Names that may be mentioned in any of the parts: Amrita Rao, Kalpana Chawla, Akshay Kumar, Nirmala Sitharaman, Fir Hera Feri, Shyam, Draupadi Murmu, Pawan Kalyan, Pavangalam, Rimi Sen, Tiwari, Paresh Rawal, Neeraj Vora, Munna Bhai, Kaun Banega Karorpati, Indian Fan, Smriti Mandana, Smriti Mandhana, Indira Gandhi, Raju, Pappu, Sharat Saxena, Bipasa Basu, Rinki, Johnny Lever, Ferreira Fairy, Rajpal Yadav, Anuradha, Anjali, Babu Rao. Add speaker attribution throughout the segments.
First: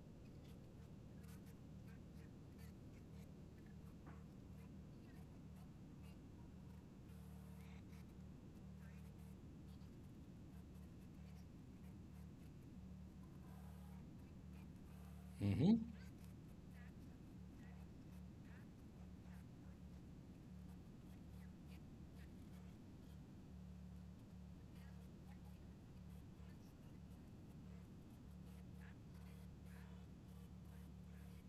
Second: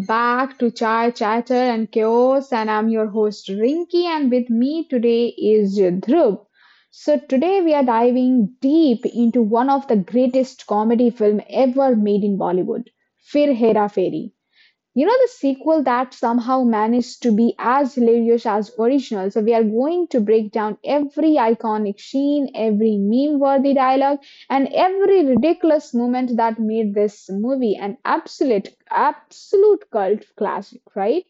Speaker 1: back to Chai Chatter and Chaos. And I'm your host Rinki, and with me today is Dhruv. So today we are diving deep into one of the greatest comedy film ever made in Bollywood, Fir Hera Fairy. You know, the
Speaker 2: Mhm.
Speaker 1: sequel that somehow managed to be as hilarious as original. So we are going to break down every iconic scene, every meme-worthy dialogue, and every ridiculous moment that made this movie an absolute cult classic, right?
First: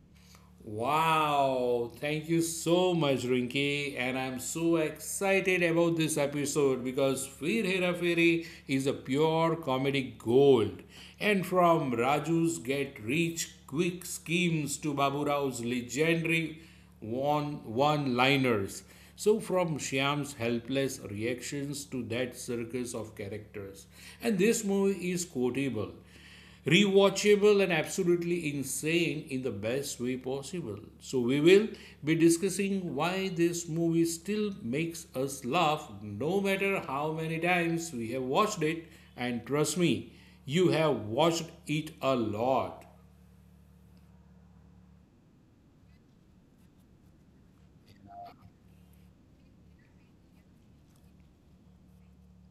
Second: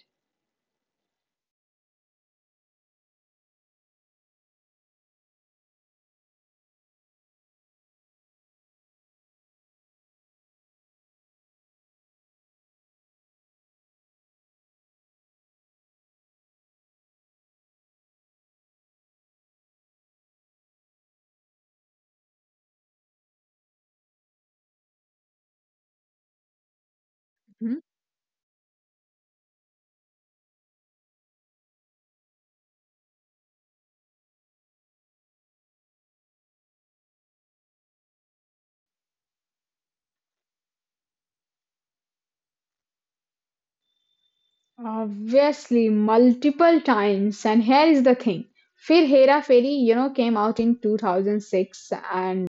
Speaker 2: Wow, thank you so much, Rinki, and I'm so excited about this episode because Fir Hera Feri is a pure comedic gold. And from Raju's get rich quick schemes to Babu Rao's legendary one one liners. So, from Shyam's helpless reactions to that circus of characters. And this movie is quotable, rewatchable, and
Speaker 1: Mhm.
Speaker 2: absolutely insane in the best way possible. So, we will be discussing why this movie still makes us laugh no matter how many times we have watched it. And trust me, you have watched it a lot.
Speaker 1: Obviously, multiple times. And here is the thing. Fir Hera Feri, came out in 2006. And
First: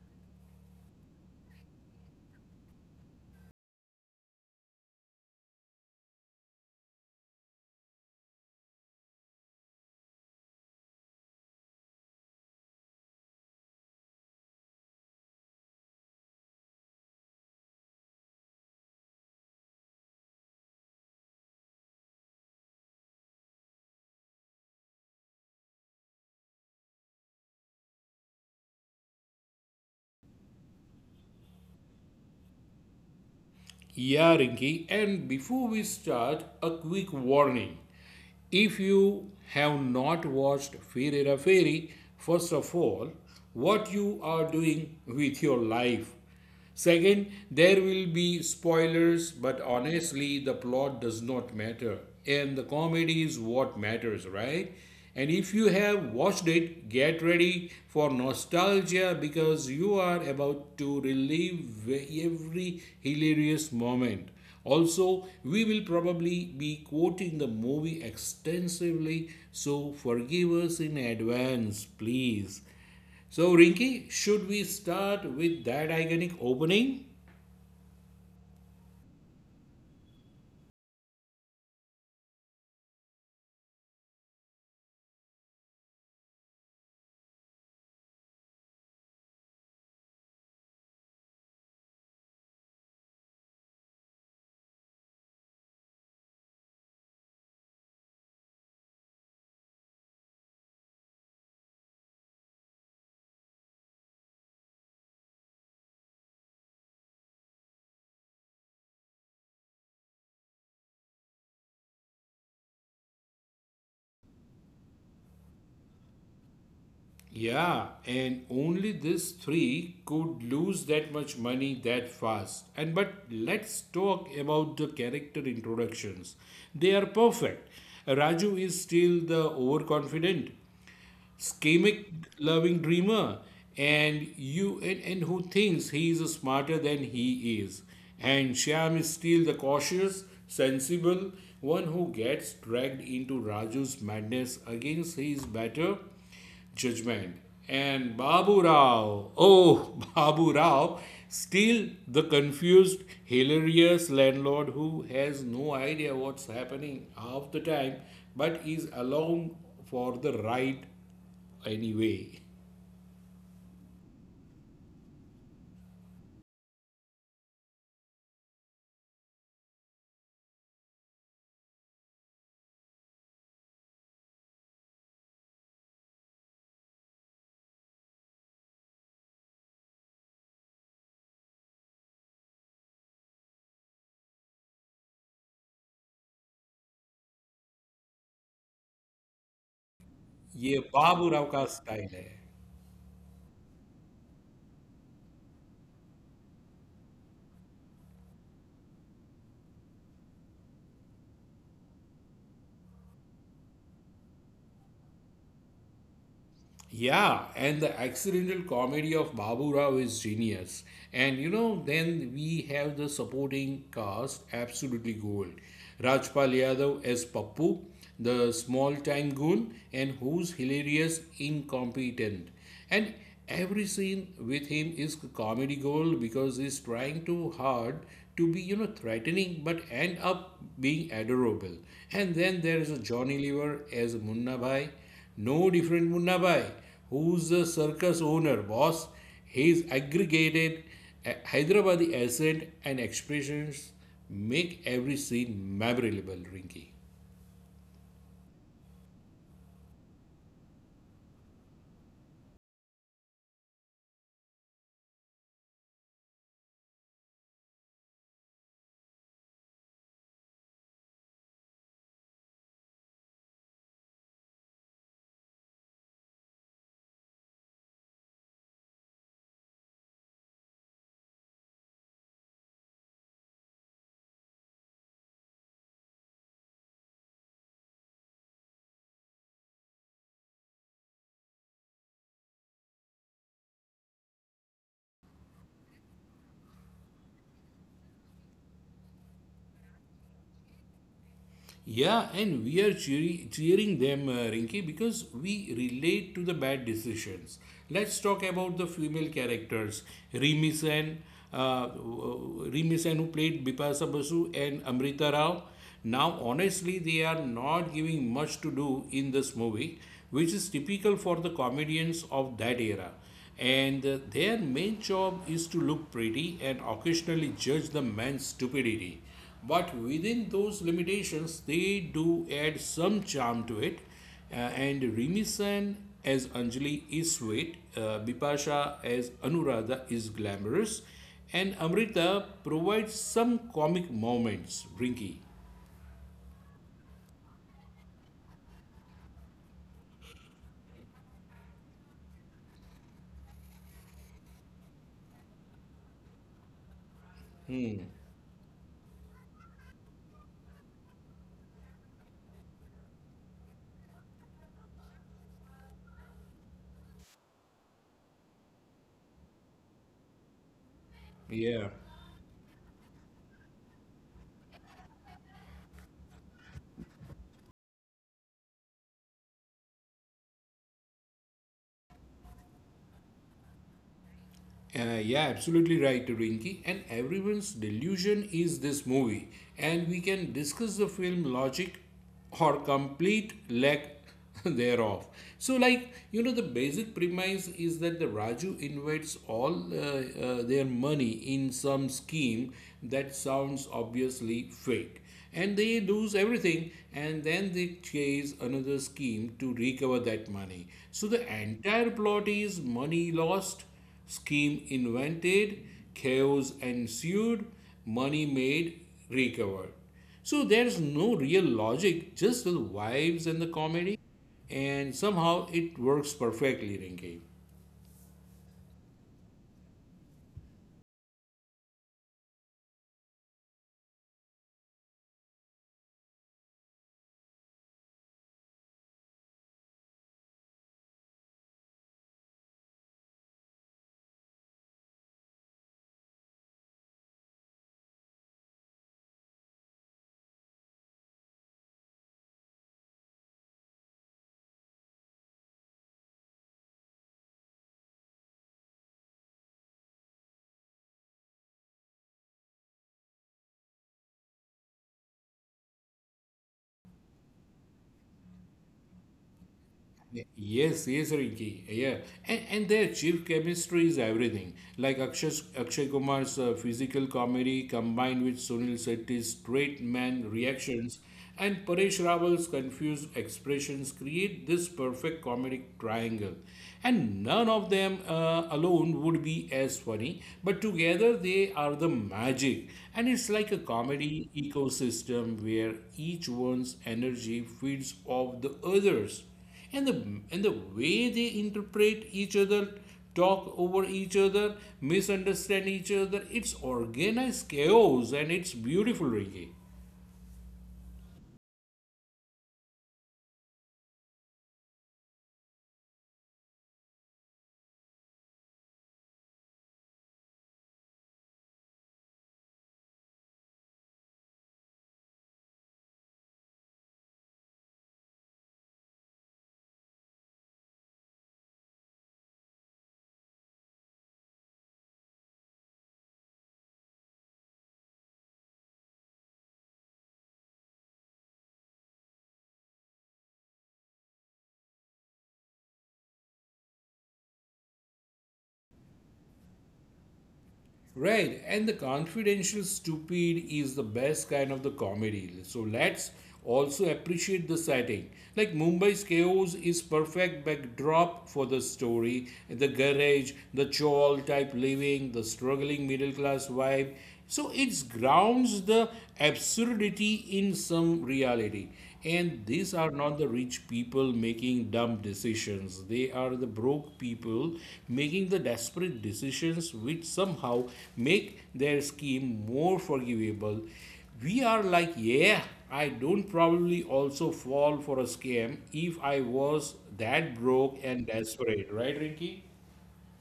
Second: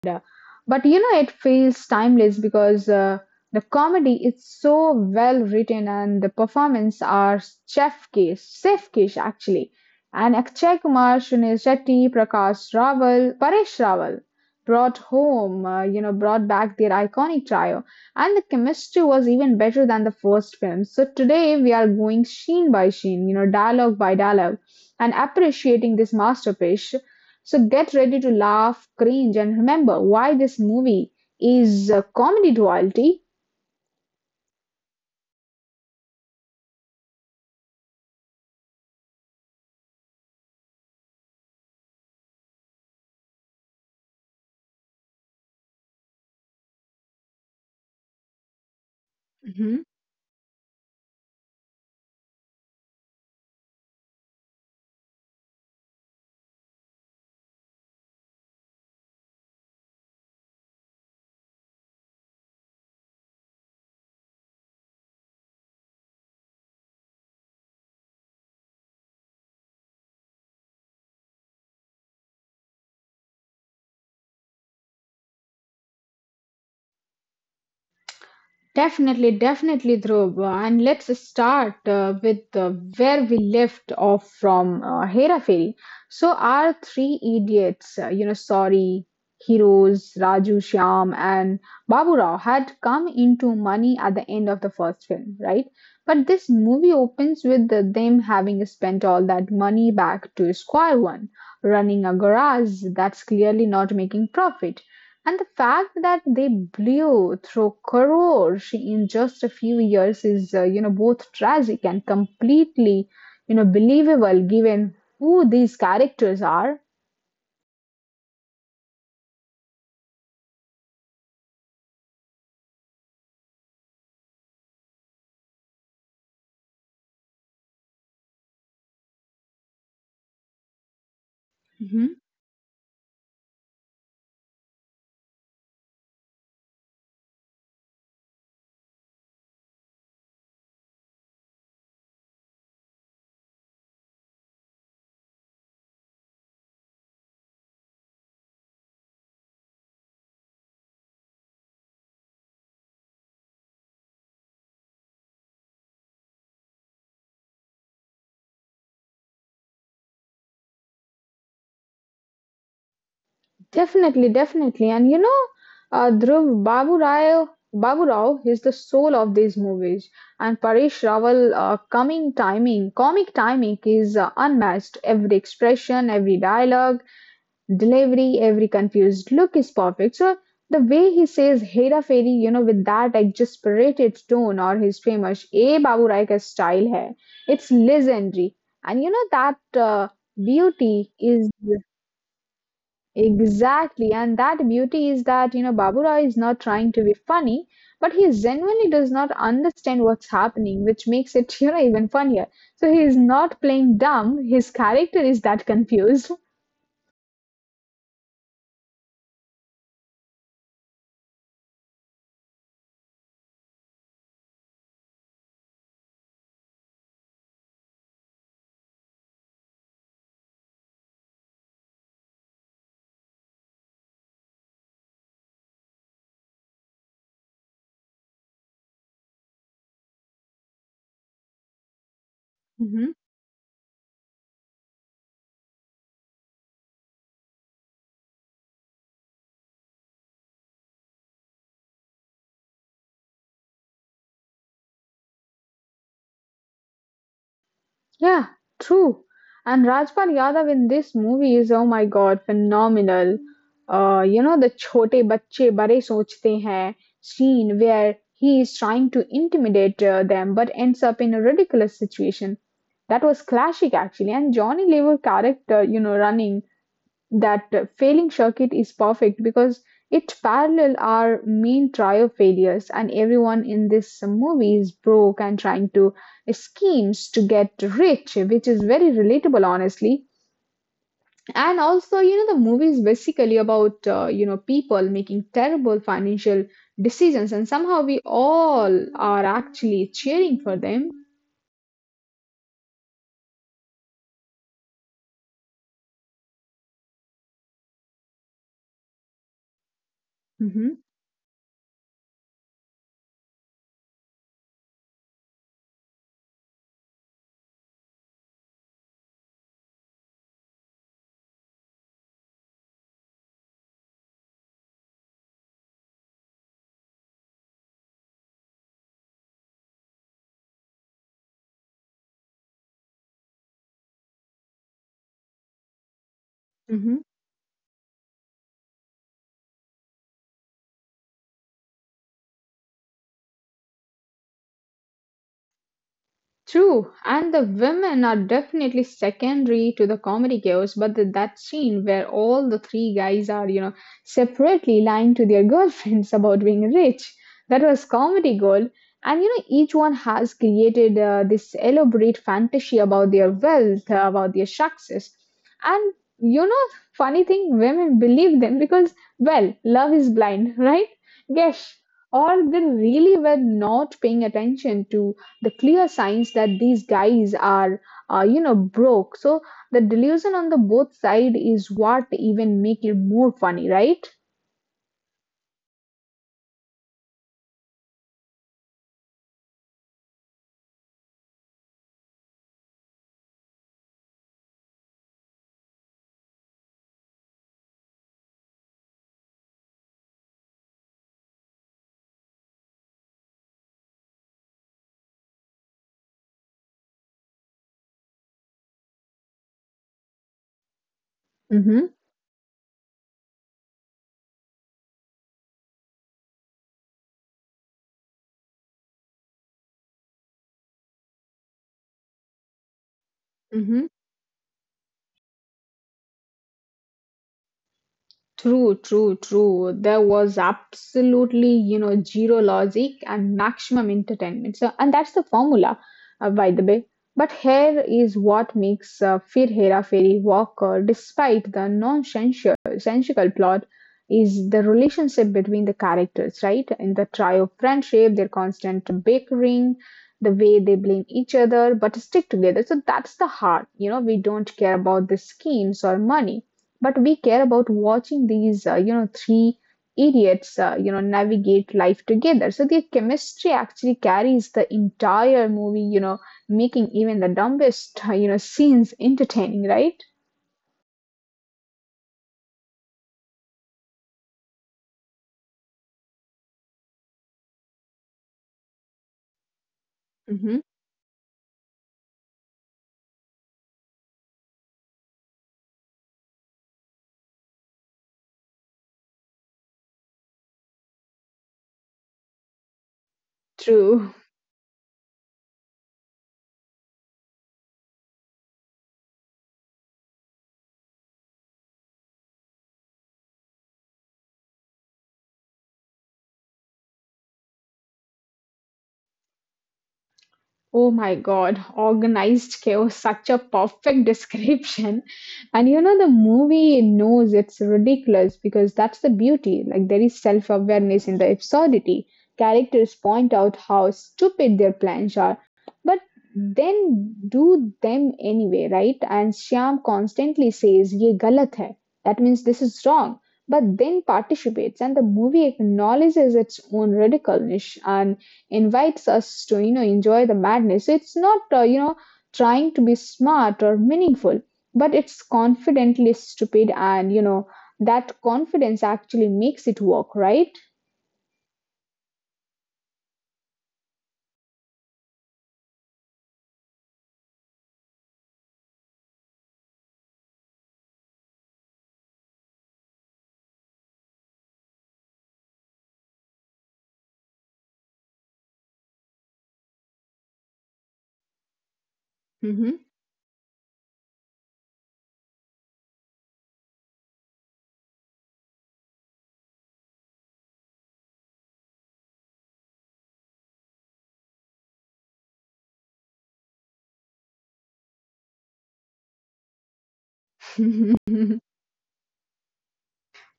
Speaker 1: It feels timeless because the comedy is so well written and the performance are chef kiss actually. And Akshay Kumar, Sunil Shetty, Prakash Rawal, Paresh Rawal brought home, brought back their iconic trio. And the chemistry was even better than the first film. So today we are going scene by scene, you know, dialogue by dialogue, and appreciating this masterpiece. So get ready to laugh, cringe, and remember why this movie is a comedy royalty.
Speaker 2: Yeah, Rinki. And before we start, a quick warning. If you have not watched Ferreira Fairy, first of all, what you are doing with your life? Second, there will be spoilers, but honestly, the plot does not matter. And the comedy is what matters, right? And if you have watched it, get ready for nostalgia because you are about to relive every hilarious moment. Also, we will probably be quoting the movie extensively, so forgive us in advance, please. So, Rinki, should we start with that iconic opening?
Speaker 1: Definitely, definitely, Dhruv. And let's start with where we left off from Hera Fairy. So our three idiots, you know, sorry, heroes, Raju, Shyam, and Babu Rao, had come into money at the end of the first film, right? But this movie opens with them having spent all that money back to Square One, running a garage that's clearly not making profit. And the fact that they blew through Korosh in just a few years is, both tragic and completely, you know, believable given who these characters are.
Speaker 2: Yeah, and only these three could lose that much money that fast. And but let's talk about the character introductions. They are perfect. Raju is still the overconfident, schemic
Speaker 1: Hmm.
Speaker 2: loving dreamer, and who thinks he is smarter than he is, and Shyam is still the cautious sensible one who gets dragged into Raju's madness against his better judgment. And Babu Rao, oh Babu Rao, still the confused hilarious landlord who has no idea what's happening half the time but is along for the ride. Anyway anyway,
Speaker 1: Definitely, definitely. And you know, Dhruv, Babu Rao is the soul of these movies. And Paresh Rawal, comic timing is unmatched. Every expression, every dialogue, delivery, every confused look is perfect. So the way he says Hera Fairy, you know, with that exasperated tone or his famous A Babu Rai ka style hai, it's legendary. And you know that uh,
Speaker 2: ये
Speaker 1: beauty is
Speaker 2: Baburao का style है.
Speaker 1: exactly, and that beauty is that you know Babu Rai is not trying to be funny, but he genuinely does not understand what's happening, which makes it you know even funnier. So he is not playing dumb. His character is that confused.
Speaker 2: Yeah, and the accidental comedy of Babu Rao is genius. And you know, then we have the supporting cast, absolutely gold. Rajpal Yadav as Pappu, the small time goon, and who's hilarious, incompetent. And every scene with him is comedy gold because he's trying too hard to be, you know, threatening but end up being adorable. And then there is a Johnny Lever as Munna Bhai, no different Munnabai, who's the circus owner, boss. His aggregated Hyderabadi accent and expressions make every scene memorable, Rinky.
Speaker 1: Yeah, true. And Rajpal Yadav in this movie is oh my god phenomenal. You know the छोटे बच्चे बड़े सोचते हैं scene where he is trying to intimidate them but ends up in a ridiculous situation. That was classic actually. And Johnny Lever character, you know, running that failing circuit is perfect because it parallel our main trio failures, and everyone in this movie is broke and trying to schemes to get rich, which is very relatable honestly. And also you know the movie is basically about you know people making terrible financial decisions and somehow we all are actually cheering for them.
Speaker 2: Yeah, and we are cheering them, Rinki, because we relate to the bad decisions. Let's talk about the female characters, Rimi
Speaker 1: Hmm.
Speaker 2: Sen, Rimi Sen, who played Bipasa Basu and Amrita Rao. Now, honestly, they are not giving much to do in this movie, which is typical for the comedians of that era, and their main job is to look pretty and occasionally judge the man's stupidity. But within those limitations, they do add some charm to it. And Rimi Sen as Anjali is sweet, Bipasha as Anuradha is glamorous, and Amrita provides some comic moments, Rinky.
Speaker 1: True, and the women are definitely secondary to the comedy chaos, but the, that scene where all the three guys are, you know, separately lying to their girlfriends about being rich, that was comedy gold. And, you know, each one has created this elaborate fantasy about their wealth, about their success. And, you know, funny thing, women believe them because, well, love is blind, right? Yes,
Speaker 2: Yeah.
Speaker 1: or they really were not paying attention to the clear signs that these guys are you know broke. So the delusion on the both side is what even make it more funny, right?
Speaker 2: Yeah, absolutely right, Rinki. And everyone's delusion is this movie. And we can discuss the film logic or complete lack thereof. So, like, you know, the basic premise is that the Raju invests all their money in some scheme that sounds obviously fake. And they lose everything and then they chase another scheme to recover that money. So, the
Speaker 1: Mm-hmm,
Speaker 2: entire plot is money lost, scheme invented, chaos ensued, money made, recovered. So there's no real logic, just the vibes and the
Speaker 1: mm-hmm.
Speaker 2: comedy. And somehow it works perfectly, Rinki.
Speaker 1: True, true, true. There was absolutely, you know, zero logic and maximum entertainment. So, and that's the formula, by the way. But here is what makes Fir Hera Fairy Walker, despite the nonsensical sensical plot, is the relationship between the characters, right? In the trio friendship, their constant bickering, the way they blame each other, but stick together. So that's the heart. You know, we don't care about the schemes or money, but we care about watching these you know three idiots you know navigate life together. So their chemistry actually carries the entire movie, you know, making even the dumbest you know scenes entertaining, right?
Speaker 2: Yes, yes, Rinki. Yeah, and their chief chemistry is everything. Like Akshay Kumar's physical comedy combined with Sunil Shetty's straight man
Speaker 1: Hmm.
Speaker 2: reactions and Paresh Rawal's confused expressions create this perfect comedic triangle. And none of them alone would be as funny, but together they are the magic. And it's like a
Speaker 1: True.
Speaker 2: comedy ecosystem where each one's energy feeds off the others, and the way they interpret each other, talk over each other, misunderstand each other, it's organized chaos, and it's beautiful, Ricky.
Speaker 1: Oh my God, organized chaos, such a perfect description. And you know, the movie knows it's ridiculous because that's the beauty. Like, there is self awareness in the absurdity. Characters point out how stupid their plans are, but then do them anyway, right? And Shyam constantly says, Ye galat hai. That means this is wrong. But then participates, and the movie acknowledges its own ridiculousness. And invites us to you know enjoy the madness. So it's not you know trying to be smart or meaningful, but it's confidently stupid, and you know that confidence actually makes it work, right?
Speaker 2: Right, and the confidential stupid is the best kind of the comedy. So let's also appreciate the setting. Like Mumbai's chaos is perfect backdrop for the story, the garage, the chawl type living, the struggling middle class vibe. So it grounds the absurdity in some reality. And these are not the rich people making dumb decisions. They are the broke people making the desperate decisions, which somehow make their scheme more forgivable. We are like, yeah, I don't probably also fall for a scam if I was that
Speaker 1: Hmm.
Speaker 2: broke and desperate, right, Rinky?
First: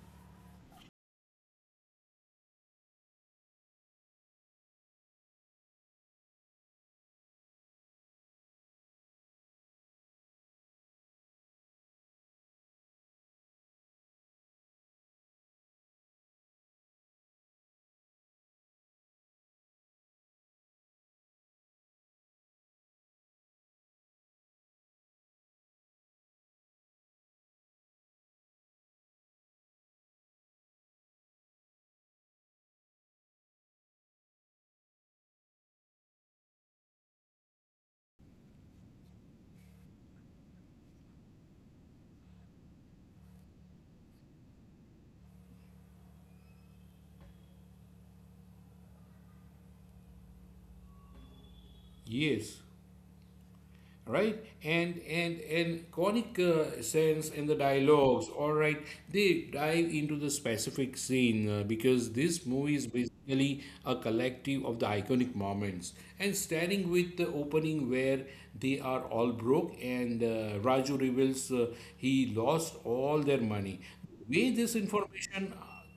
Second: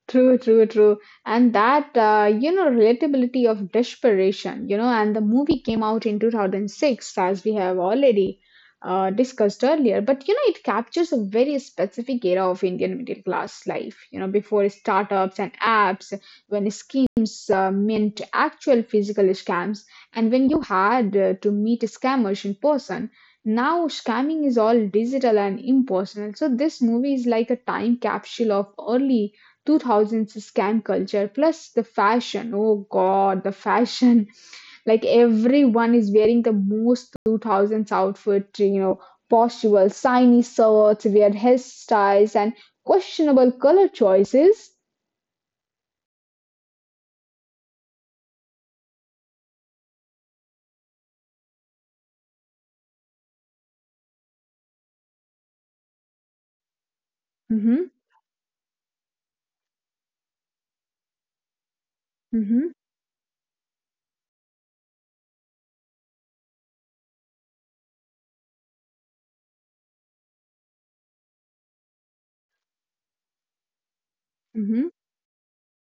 Speaker 1: True, true, true. And that, you know, relatability of desperation, you know, and the movie came out in 2006, as we have already discussed earlier. But, you know, it captures a very specific era of Indian middle class life, you know, before startups and apps, when schemes meant actual physical scams, and when you had to meet scammers in person. Now, scamming is all digital and impersonal. So this movie is like a time capsule of early 2000s scam culture, plus the fashion, oh god, the fashion. Like everyone is wearing the most 2000s outfit you know possible, shiny shirts, weird hairstyles, and questionable color choices.
Speaker 2: Yes. Right, and conic sense and the
Speaker 1: Mm-hmm,
Speaker 2: dialogues, all right, they dive into the specific scene, because this movie
Speaker 1: mm-hmm,
Speaker 2: is basically a collective of the iconic moments, and starting with the opening where they are all broke and Raju reveals he lost all their money. The way this
Speaker 1: mm-hmm.
Speaker 2: information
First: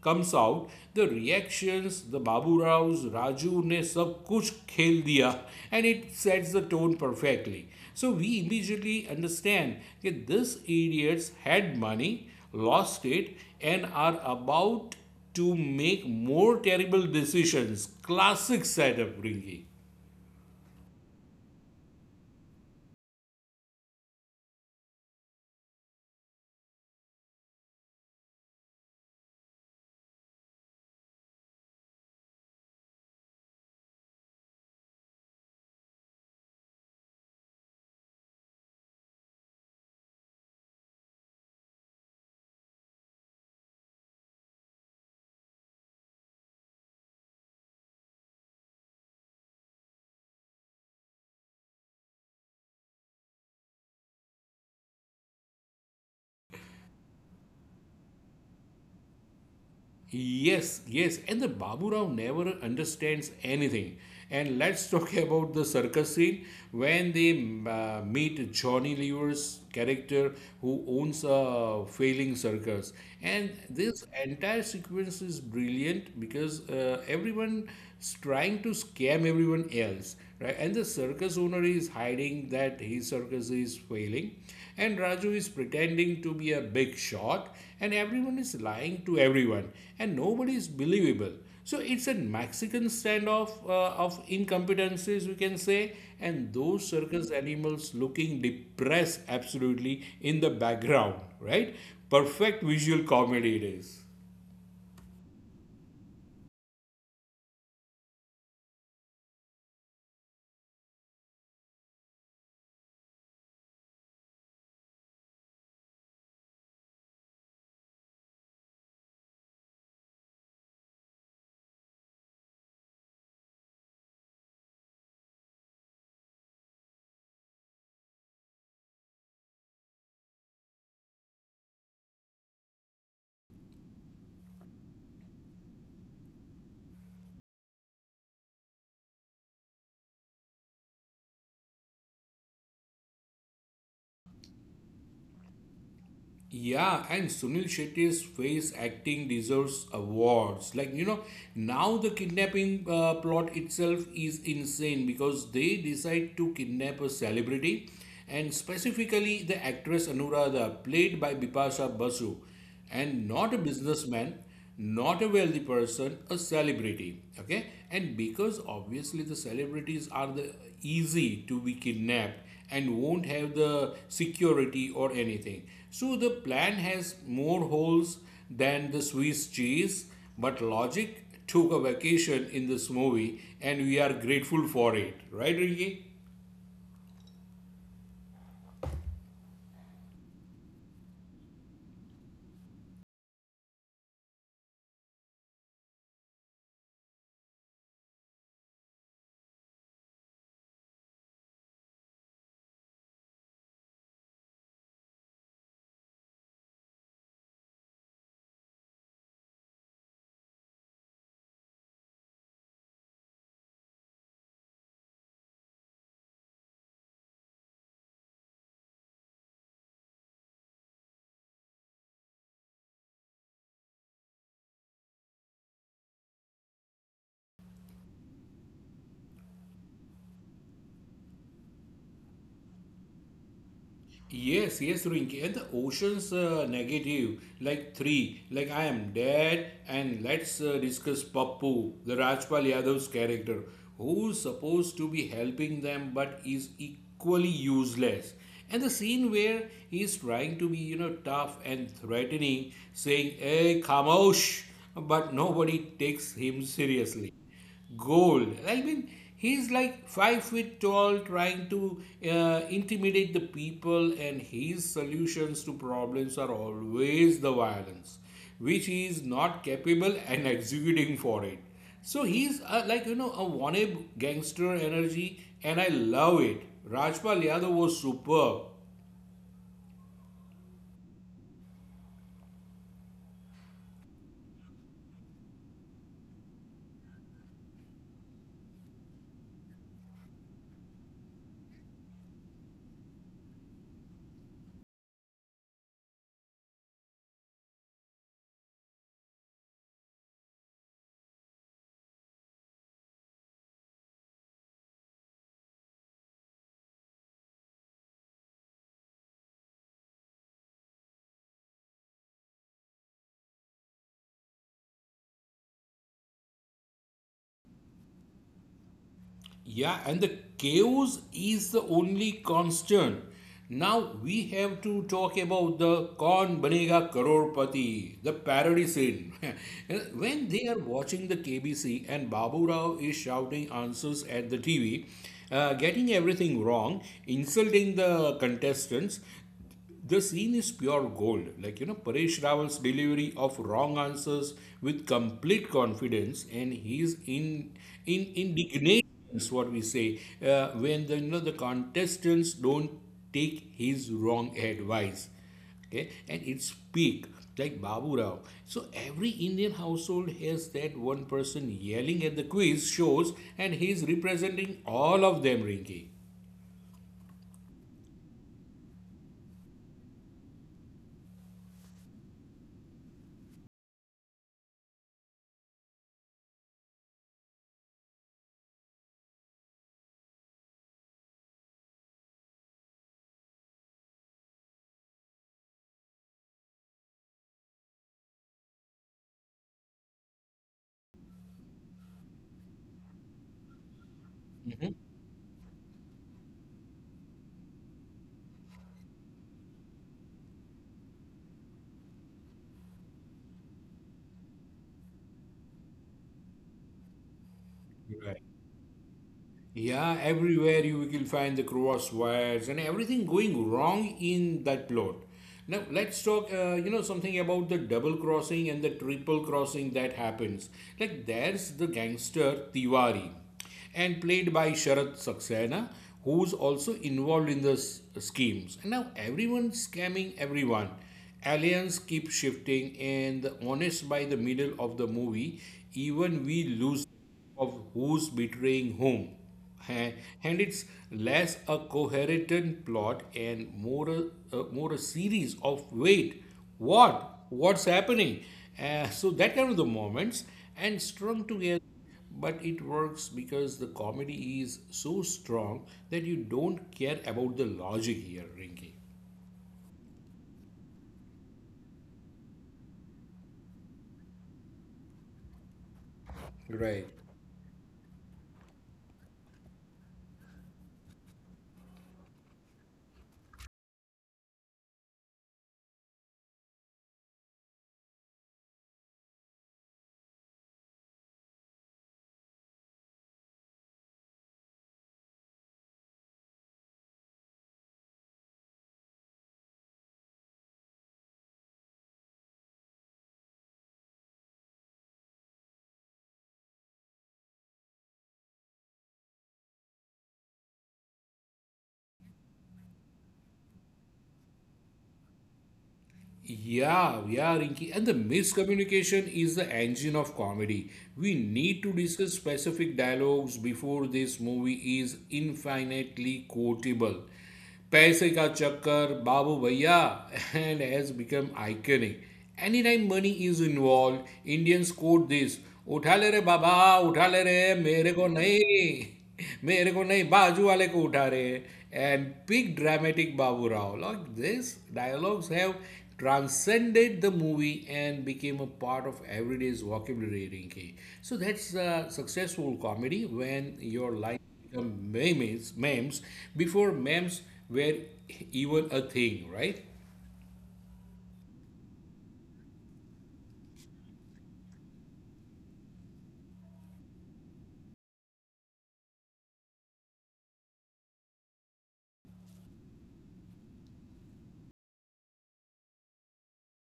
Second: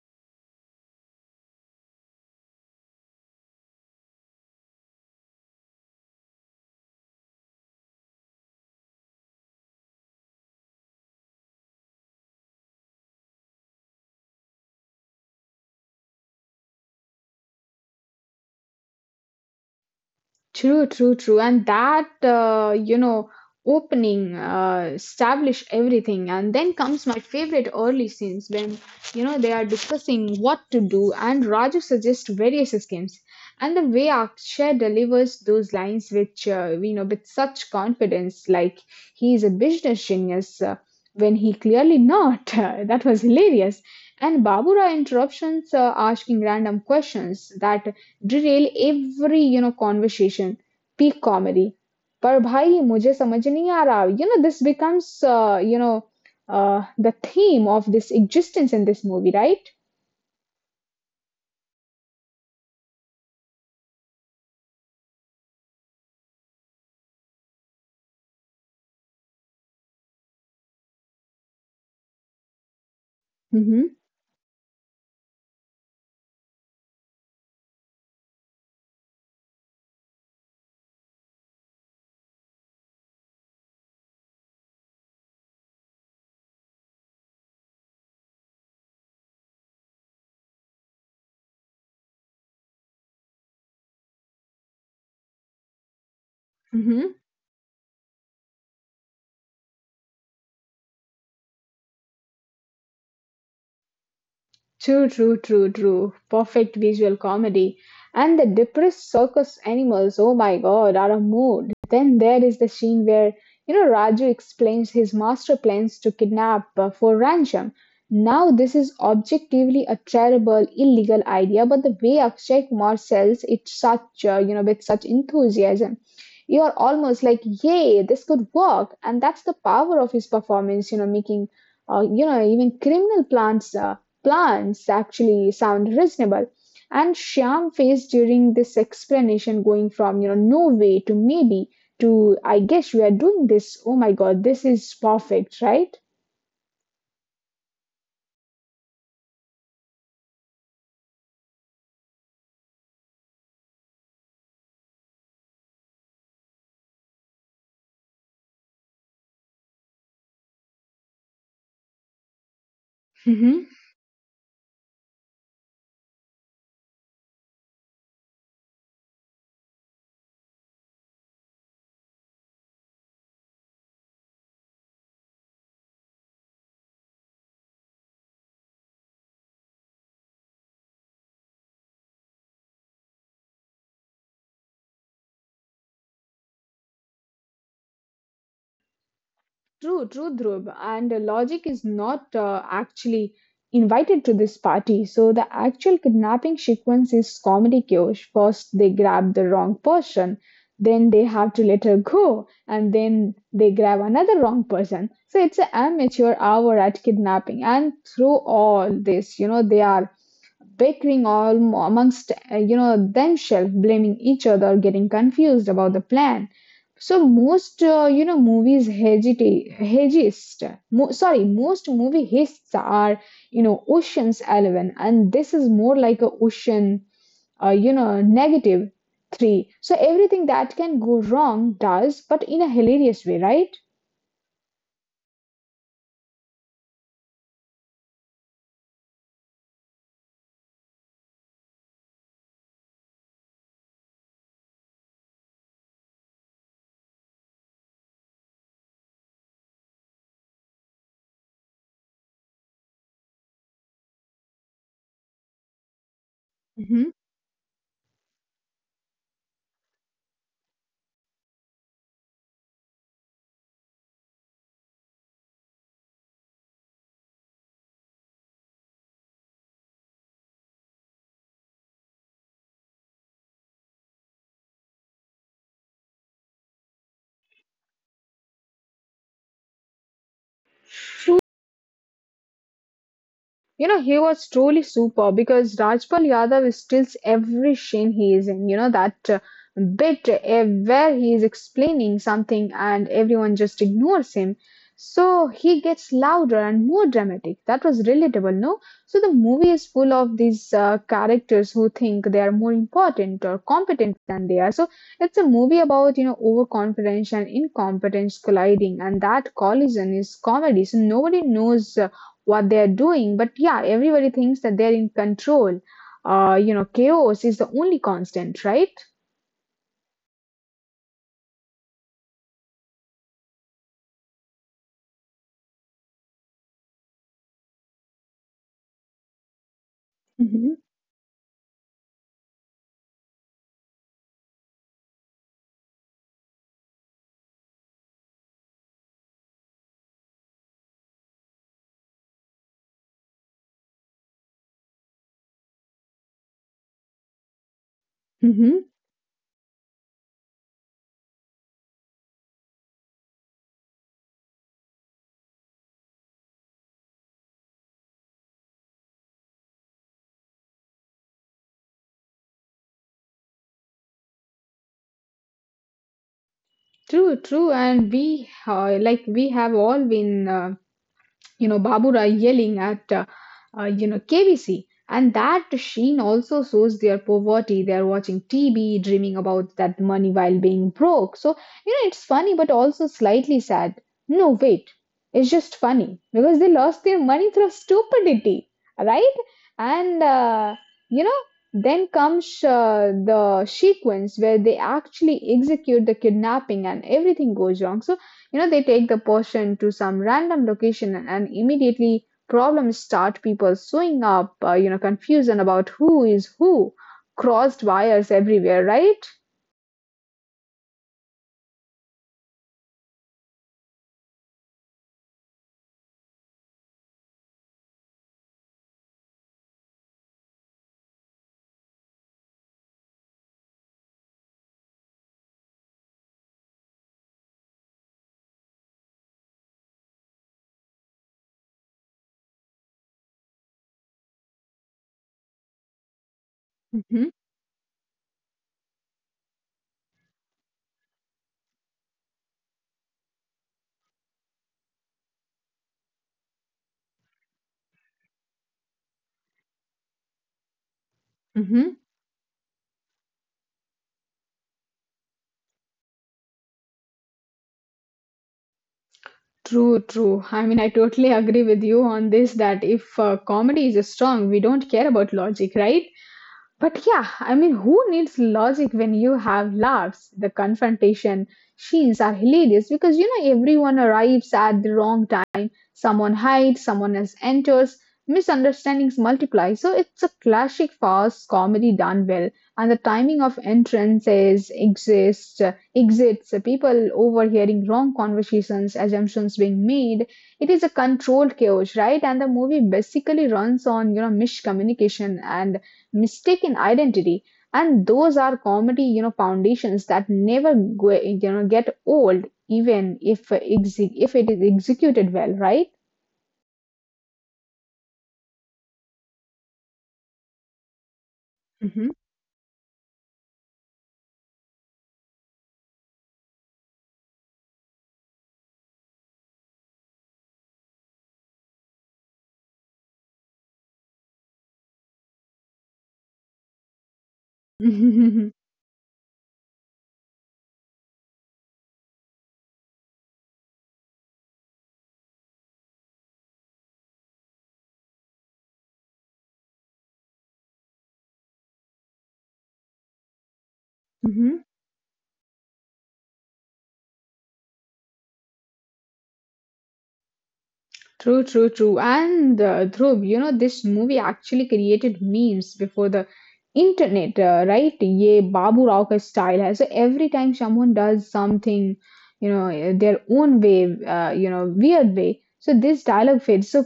Speaker 2: comes out, the reactions, the Baburaws Raju ne sab kuch khel diya, and it sets the tone perfectly. So we immediately understand that these idiots had money, lost it, and are about to make more terrible decisions. Classic side upbringing.
Speaker 1: True, true, true. And that, you know, opening, establish everything. And then comes my favorite early scenes when, you know, they are discussing what to do. And Raju suggests various schemes. And the way Akshay delivers those lines, which, you know, with such confidence, like he is a business genius, when he clearly not. That was hilarious. And Babura interruptions, asking random questions that derail every you know conversation, peak comedy. पर भाई मुझे समझ नहीं आ रहा, you know, this becomes you know the theme of this existence in this movie, right?
Speaker 2: Yes, yes, and the Babu Rao never understands anything. And let's talk about the circus scene when they meet Johnny Lever's character who owns a failing circus. And
Speaker 1: Hmm.
Speaker 2: this entire sequence is brilliant because everyone is trying to scam everyone else, right? And the circus owner is hiding that his circus is failing and Raju is pretending to be a big shot, and everyone is lying to everyone, and nobody is believable. So it's a Mexican standoff of incompetencies, we can say, and those
Speaker 1: Hmm.
Speaker 2: circus animals looking depressed absolutely in the background, right? Perfect visual comedy it is.
Speaker 1: True, true, true, true. Perfect visual comedy. And the depressed circus animals, oh my god, are a mood. Then there is the scene where, you know, Raju explains his master plans to kidnap for ransom. Now, this is objectively a terrible, illegal idea, but the way Akshay Kumar sells it such, you know, with such enthusiasm, you are almost like, yay, this could work. And that's the power of his performance, you know, making, you know, even criminal plans. Plans actually sound reasonable. And Shyam faced during this explanation going from, you know, no way to maybe to I guess we are doing this. Oh my God, this is perfect, right?
Speaker 2: Yeah, and Sunil Shetty's face acting deserves awards. Like, you know, now the kidnapping plot itself is insane because they decide to kidnap a celebrity, and specifically the actress Anuradha, played by Bipasha Basu, and not a businessman, not a wealthy person, a celebrity. Okay, and because obviously the celebrities are the easy to be kidnapped and won't have the security or anything. So the plan has more holes than the Swiss cheese, but logic took a vacation in this movie and we are grateful for it. Right, Ricky?
Speaker 1: True, true, Dhruv. And Logic is not actually invited to this party. So the actual kidnapping sequence is comedy chaos. First, they grab the wrong person, then they have to let her go, and then they grab another wrong person. So it's an amateur hour at kidnapping. And through all this, you know, they are bickering all amongst you know themselves, blaming each other, getting confused about the plan. So most you know movies hegist, sorry, most movie hists are you know oceans 11, and this is more like a ocean you know negative 3. So everything that can go wrong does, but in a hilarious way, right?
Speaker 2: Yes, yes, Rinki. And the ocean's negative, like three, like I am dead. And let's discuss Pappu, the Rajpal Yadav's character, who's supposed to be helping them but is equally useless. And the scene where he's trying to be, you know, tough and threatening, saying, "Hey, Kamosh," but nobody takes him
Speaker 1: Hmm.
Speaker 2: seriously, gold. I mean, he's like 5 feet tall, trying to intimidate the people, and his solutions to problems are always the violence, which he is not capable and executing for it. So he's like you know a wannabe gangster energy, and I love it. Rajpal Yadav was superb.
Speaker 1: You know, he was truly super because Rajpal Yadav steals every scene he is in. You know, that bit where he is explaining something and everyone just ignores him. So he gets louder and more dramatic. That was relatable, no? So the movie is full of these characters who think they are more important or competent than they are. So it's a movie about, you know, overconfidence and incompetence colliding, and that collision is comedy. So nobody knows what they're doing. But yeah, everybody thinks that they're in control. You know, chaos is the only constant, right?
Speaker 2: Yeah, and the chaos is the only constant. Now we have to talk about the Kaun Banega Karorpati, the parody scene. When they are
Speaker 1: Mm-hmm.
Speaker 2: watching the KBC and Babu Rao is shouting answers at the TV, getting everything wrong, insulting the contestants, the scene is pure gold. Like, you know, Paresh Rawal's delivery of wrong answers with complete confidence and he's in
Speaker 1: Mm-hmm.
Speaker 2: indignation, is what we say, when the, you know, the contestants don't take his wrong advice, okay, and it's peak. Like Babu Rao, so every Indian household has that one person yelling at the quiz shows, and he's representing all of them, Rinki.
Speaker 1: True, true. And we, like, we have all been you know babura yelling at you know KBC, and that sheen also shows their poverty. They are watching tv dreaming about that money while being broke. So you know it's funny but also slightly sad, no, wait, it's just funny because they lost their money through stupidity, right? And you know then comes the sequence where they actually execute the kidnapping and everything goes wrong. So you know, they take the person to some random location, and immediately problems start. People suing up, you know, confusion about who is who, crossed wires
Speaker 2: Right.
Speaker 1: everywhere, right?
Speaker 2: Yeah, everywhere you will find the cross wires and everything going wrong in that plot. Now let's talk, you know, something about the double crossing and the triple crossing that happens. Like there's the gangster Tiwari, and played by Sharat Saxena, who's also involved in the schemes. And now everyone's scamming everyone. Aliens keep shifting, and the honest by the middle of the movie, even we lose
Speaker 1: Mm-hmm,
Speaker 2: of who's betraying whom. A- And it's less a coherent plot and more a, more a series of wait, what's happening? So that kind of the moments and strung together.
Speaker 1: mm-hmm.
Speaker 2: But it works because the comedy is so strong that you don't care about the logic here, Rinky.
Speaker 1: True, true. I mean, I totally agree with you on this that if comedy is strong, we don't care about logic, right?
Speaker 2: Right.
Speaker 1: But yeah, I mean, who needs logic when you have laughs? The confrontation scenes are hilarious because you know everyone arrives at the wrong time. Someone hides, someone else enters, misunderstandings multiply. So it's a classic fast comedy done well, and the timing of entrances exists, exits, people overhearing wrong conversations, assumptions being made. It is a controlled chaos, right? And the movie basically runs on you know miscommunication and mistaken identity, and those are comedy you know foundations that never go, you know get old even if if it is executed well, right?
Speaker 2: Yeah, yeah, Rinki. And the miscommunication is the engine of comedy. We need to discuss specific dialogues before this movie is infinitely quotable. Paise ka chakkar, babu bhaiya, and has become iconic. Anytime money is involved, Indians quote this, उठा ले रे बाबा उठा re. रे मेरे ko
Speaker 1: Mm-hmm.
Speaker 2: nahi, मेरे ko nahi. Baju wale ko उठा रे and big dramatic Babu Rao. Like this, dialogues have transcended the movie and became a part of everyday's vocabulary, Rinki. So that's a successful comedy when your line become memes before memes were even a thing, right?
Speaker 1: True, true, true. And Dhruv, you know, this movie actually created memes before the internet, right? Ye Babu Rao ka style hai. So every time someone does something, you know, their own way, you know, weird way. So this dialogue fits. So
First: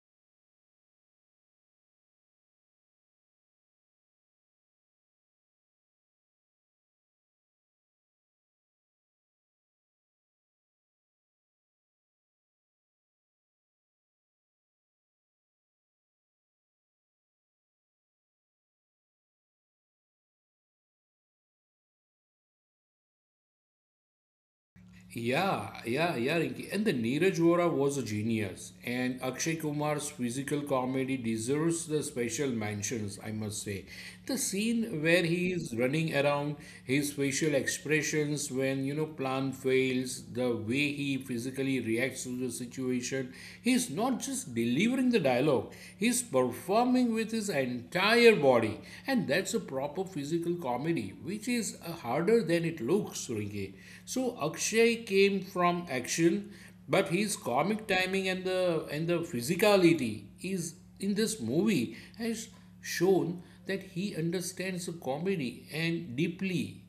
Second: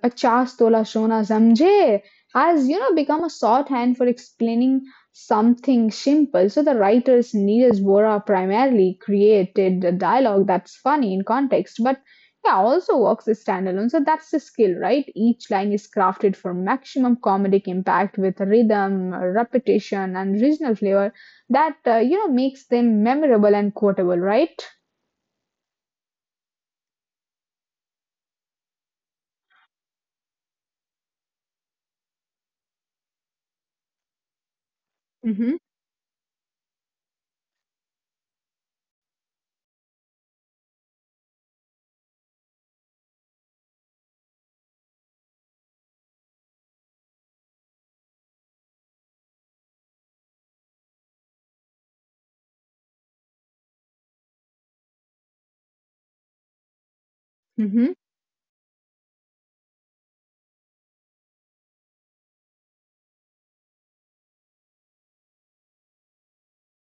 Speaker 1: 50 tola sona samjhe has, you know, become a shorthand for explaining something simple. So the writers, Neeraj Bora, primarily created the dialogue that's funny in context, but yeah, also works as standalone. So that's the skill, right? Each line is crafted for maximum comedic impact with rhythm, repetition, and regional flavor that, you know, makes them memorable and quotable, right?
Speaker 2: Yeah, yeah, yeah, Rinki. And the Neeraj Vora was a genius. And Akshay Kumar's physical comedy deserves the special mentions, I must say. The scene where he
Speaker 1: Mm-hmm.
Speaker 2: is running around, his facial expressions when, plan fails, the way he physically reacts to the situation, he's not just delivering the dialogue, he's performing acting with his entire body, and that's a proper physical comedy, which is harder than it looks, Rinke. So Akshay came from action, but his comic timing and the physicality is in this movie has shown that he understands the comedy and deeply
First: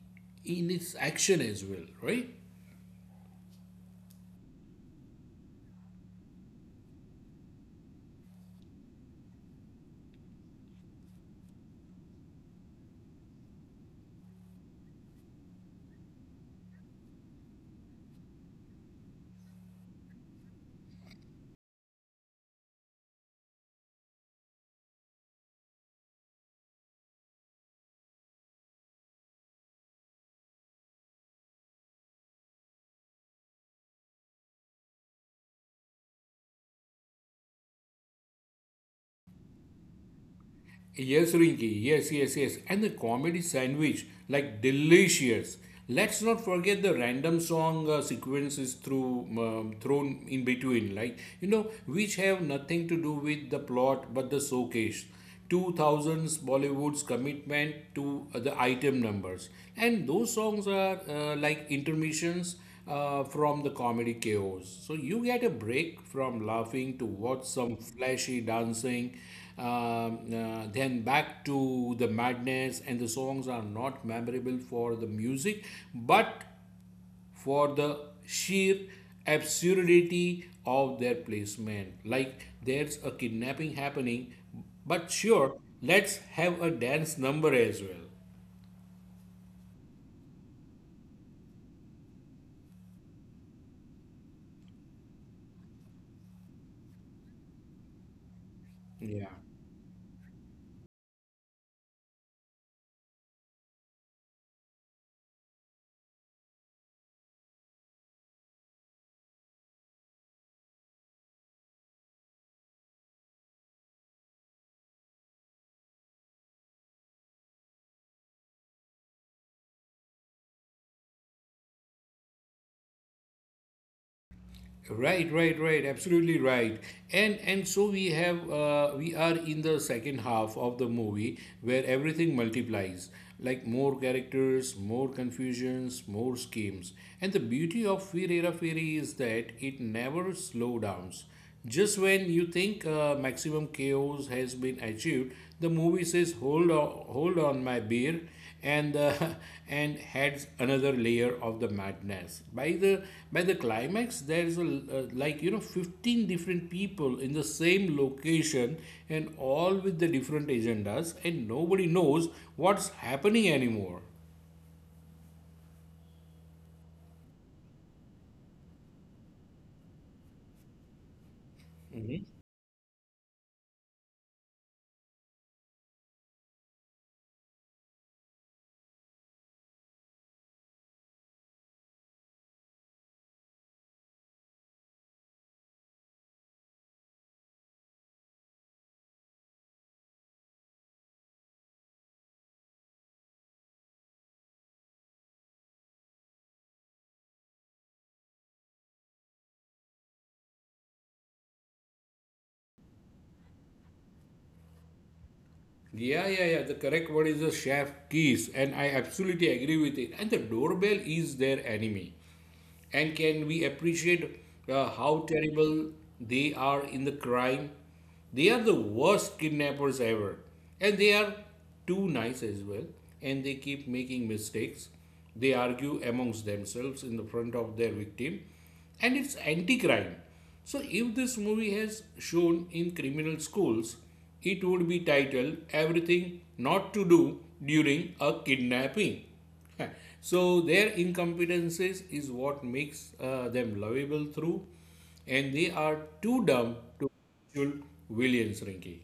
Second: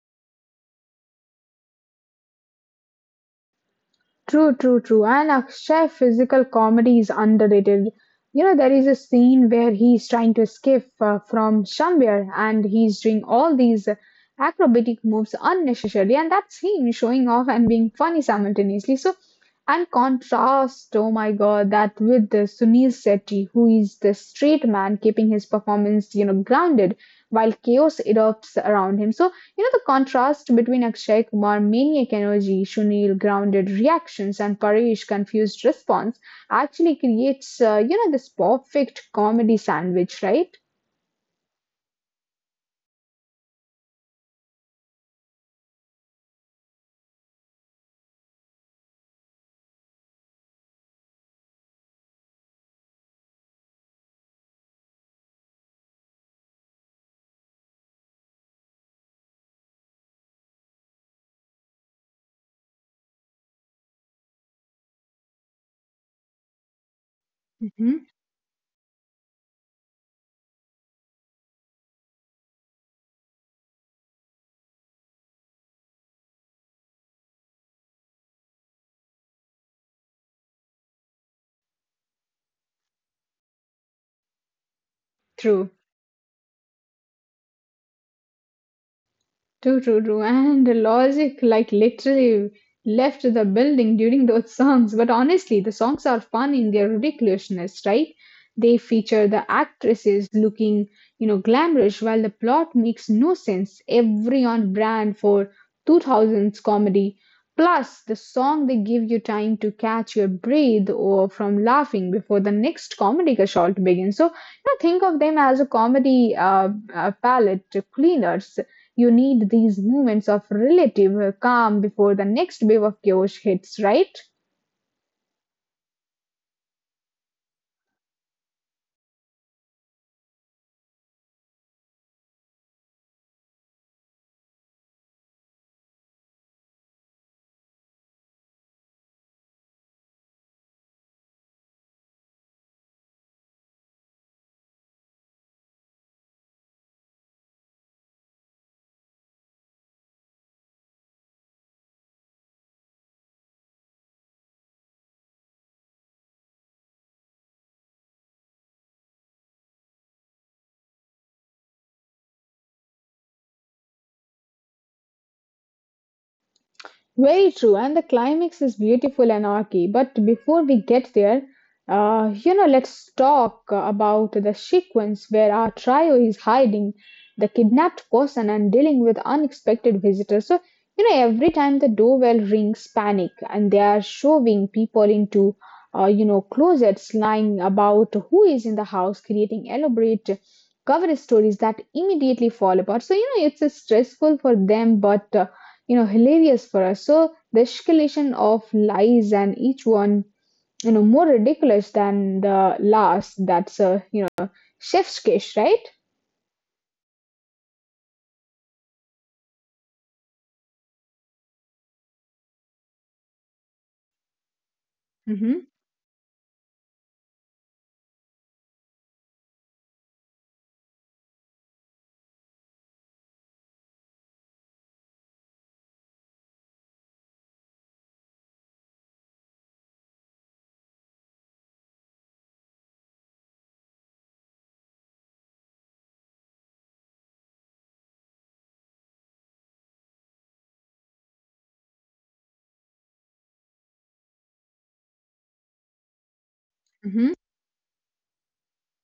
Speaker 2: in its action as well, right?
Speaker 1: True, true, true. And Akshay physical comedy is underrated. You know, there is a scene where he's trying to escape from somewhere and he's doing all these acrobatic moves unnecessarily, and that's him showing off and being funny simultaneously. So, and contrast, oh my god, that with the Sunil Shetty, who is the straight man keeping his performance, you know, grounded while chaos erupts around him. So, you know, the contrast between Akshay Kumar maniac energy, Sunil grounded reactions, and Paresh confused response actually creates, you know, this perfect comedy sandwich, right?
Speaker 2: Yes, Rinki. Yes, yes, yes. And the comedy sandwich, like delicious. Let's not forget the random song sequences through thrown in between, like which have nothing to do with the plot but the showcase. 2000s Bollywood's commitment to the item numbers, and those songs are like intermissions from the comedy chaos. So you get a break from laughing to watch some
Speaker 1: Hmm.
Speaker 2: flashy dancing, then back to the madness. And the songs are not memorable for the music, but for the sheer absurdity of their placement. Like there's a kidnapping happening, but sure,
Speaker 1: True.
Speaker 2: let's have a dance number as well.
Speaker 1: True, true, true. And logic, like, literally left the building during those songs. But honestly, the songs are fun in their ridiculousness, right? They feature
Speaker 2: Yeah.
Speaker 1: the actresses looking, you know, glamorous while the plot makes no sense. Every on brand for 2000s comedy. Plus, the song they give you time to catch your breath or from laughing before the next comedic assault begins. So, you know, think of them as a comedy palette cleaners, you need these moments of relative calm before the next wave of chaos hits, right?
Speaker 2: Right, right, right. Absolutely right. And so we have we are in the second half of the movie where everything multiplies, like more characters, more confusions, more schemes. And the beauty of Firera Fairy is that it never slows down. Just when you think maximum chaos has been achieved, the movie says, "Hold on, hold on, my beer," and and adds another layer of the madness by the climax there is a, like 15 different people in the same location and all with the different agendas and nobody knows what's happening anymore.
Speaker 1: Very true, and the climax is beautiful anarchy. But before we get there, you know, let's talk about the sequence where our trio is hiding the kidnapped person and dealing with unexpected visitors. So, you know, every time the doorbell rings, panic, and they are shoving people into, you know, closets, lying about who is in the house, creating elaborate cover stories that immediately fall apart. So, you know, it's stressful for them, but you know hilarious for us. So the escalation of lies and each one, you know, more ridiculous than the last, that's a you know chef's kiss, right?
Speaker 2: Yeah, yeah, yeah. The correct word is the chef keys, and I absolutely agree with it. And the doorbell is their enemy. And can we appreciate how
Speaker 1: Mm-hmm,
Speaker 2: terrible they are in the crime? They are the worst kidnappers ever. And they are too nice as well. And they keep making mistakes. They argue amongst themselves in the front of their victim. And it's anti crime. So, if this movie has shown in criminal schools, it would be titled Everything Not to Do During a Kidnapping. Yeah. So their incompetences is what makes them lovable through, and they are too dumb to
Speaker 1: mm-hmm.
Speaker 2: actual villains, Rinky.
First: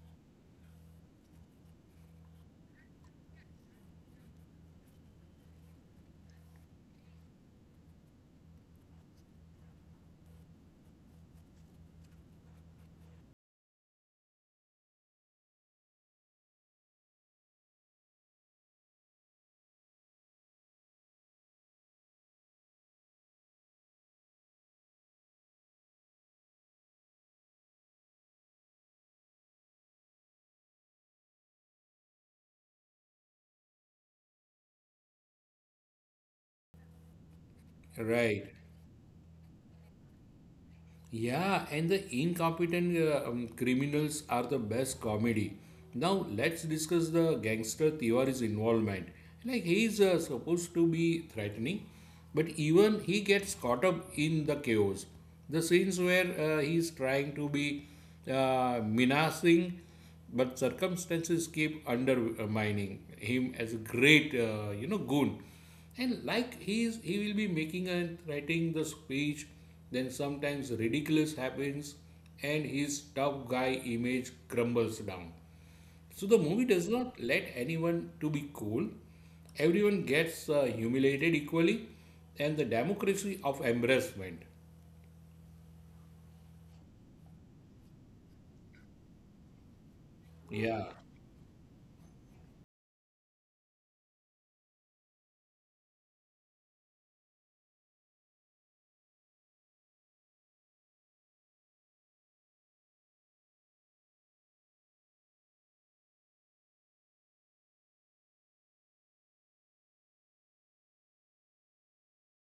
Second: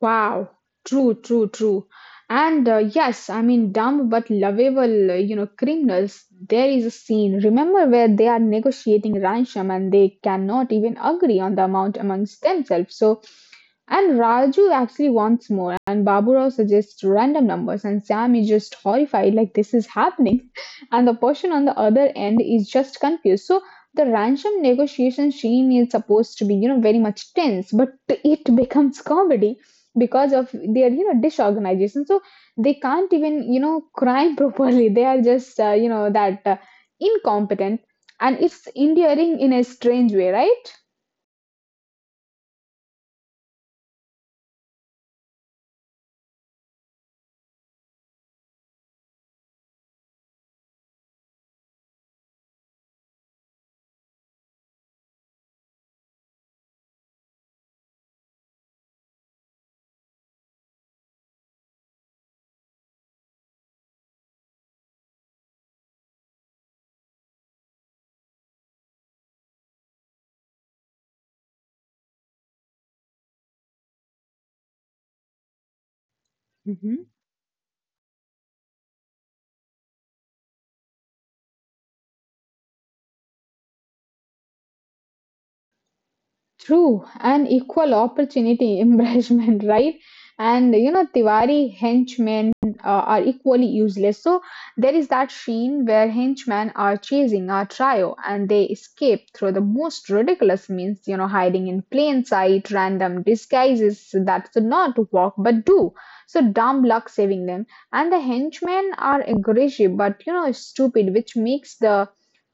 Speaker 1: Wow. True, true, true. And yes, I mean dumb but lovable you know criminals. There is a scene, remember, where they are negotiating ransom and they cannot even agree on the amount amongst themselves. So and Raju actually wants more, and Baburao suggests random numbers, and Sam is just horrified, like this is happening. And the person on the other end is just confused. So the ransom negotiation scene is supposed to be, you know, very much tense, but it becomes comedy because of their, you know, disorganization. So they can't even, you know, crime properly. They are just, you know, that incompetent, and
Speaker 2: Right.
Speaker 1: it's endearing in a strange way, right?
Speaker 2: Yeah, and the incompetent criminals are the best comedy. Now let's discuss the gangster Tiwari's involvement. Like he's supposed to be threatening, but even he gets caught up in the chaos. The scenes where he's trying to be menacing but circumstances keep undermining him as a great goon, and like he will be making and writing the speech, then sometimes ridiculous happens and his tough guy image crumbles down. So the movie does not let anyone to be cool. Everyone gets humiliated equally, and the democracy of embarrassment.
Speaker 1: True, an equal opportunity embarrassment, right? And
Speaker 2: Yeah.
Speaker 1: you know, Tiwari henchmen are equally useless. So there is that scene where henchmen are chasing our trio and they escape through the most ridiculous means, you know, hiding in plain sight, random disguises that should not work but do. So dumb luck saving them. And the henchmen are aggressive but you know stupid, which makes the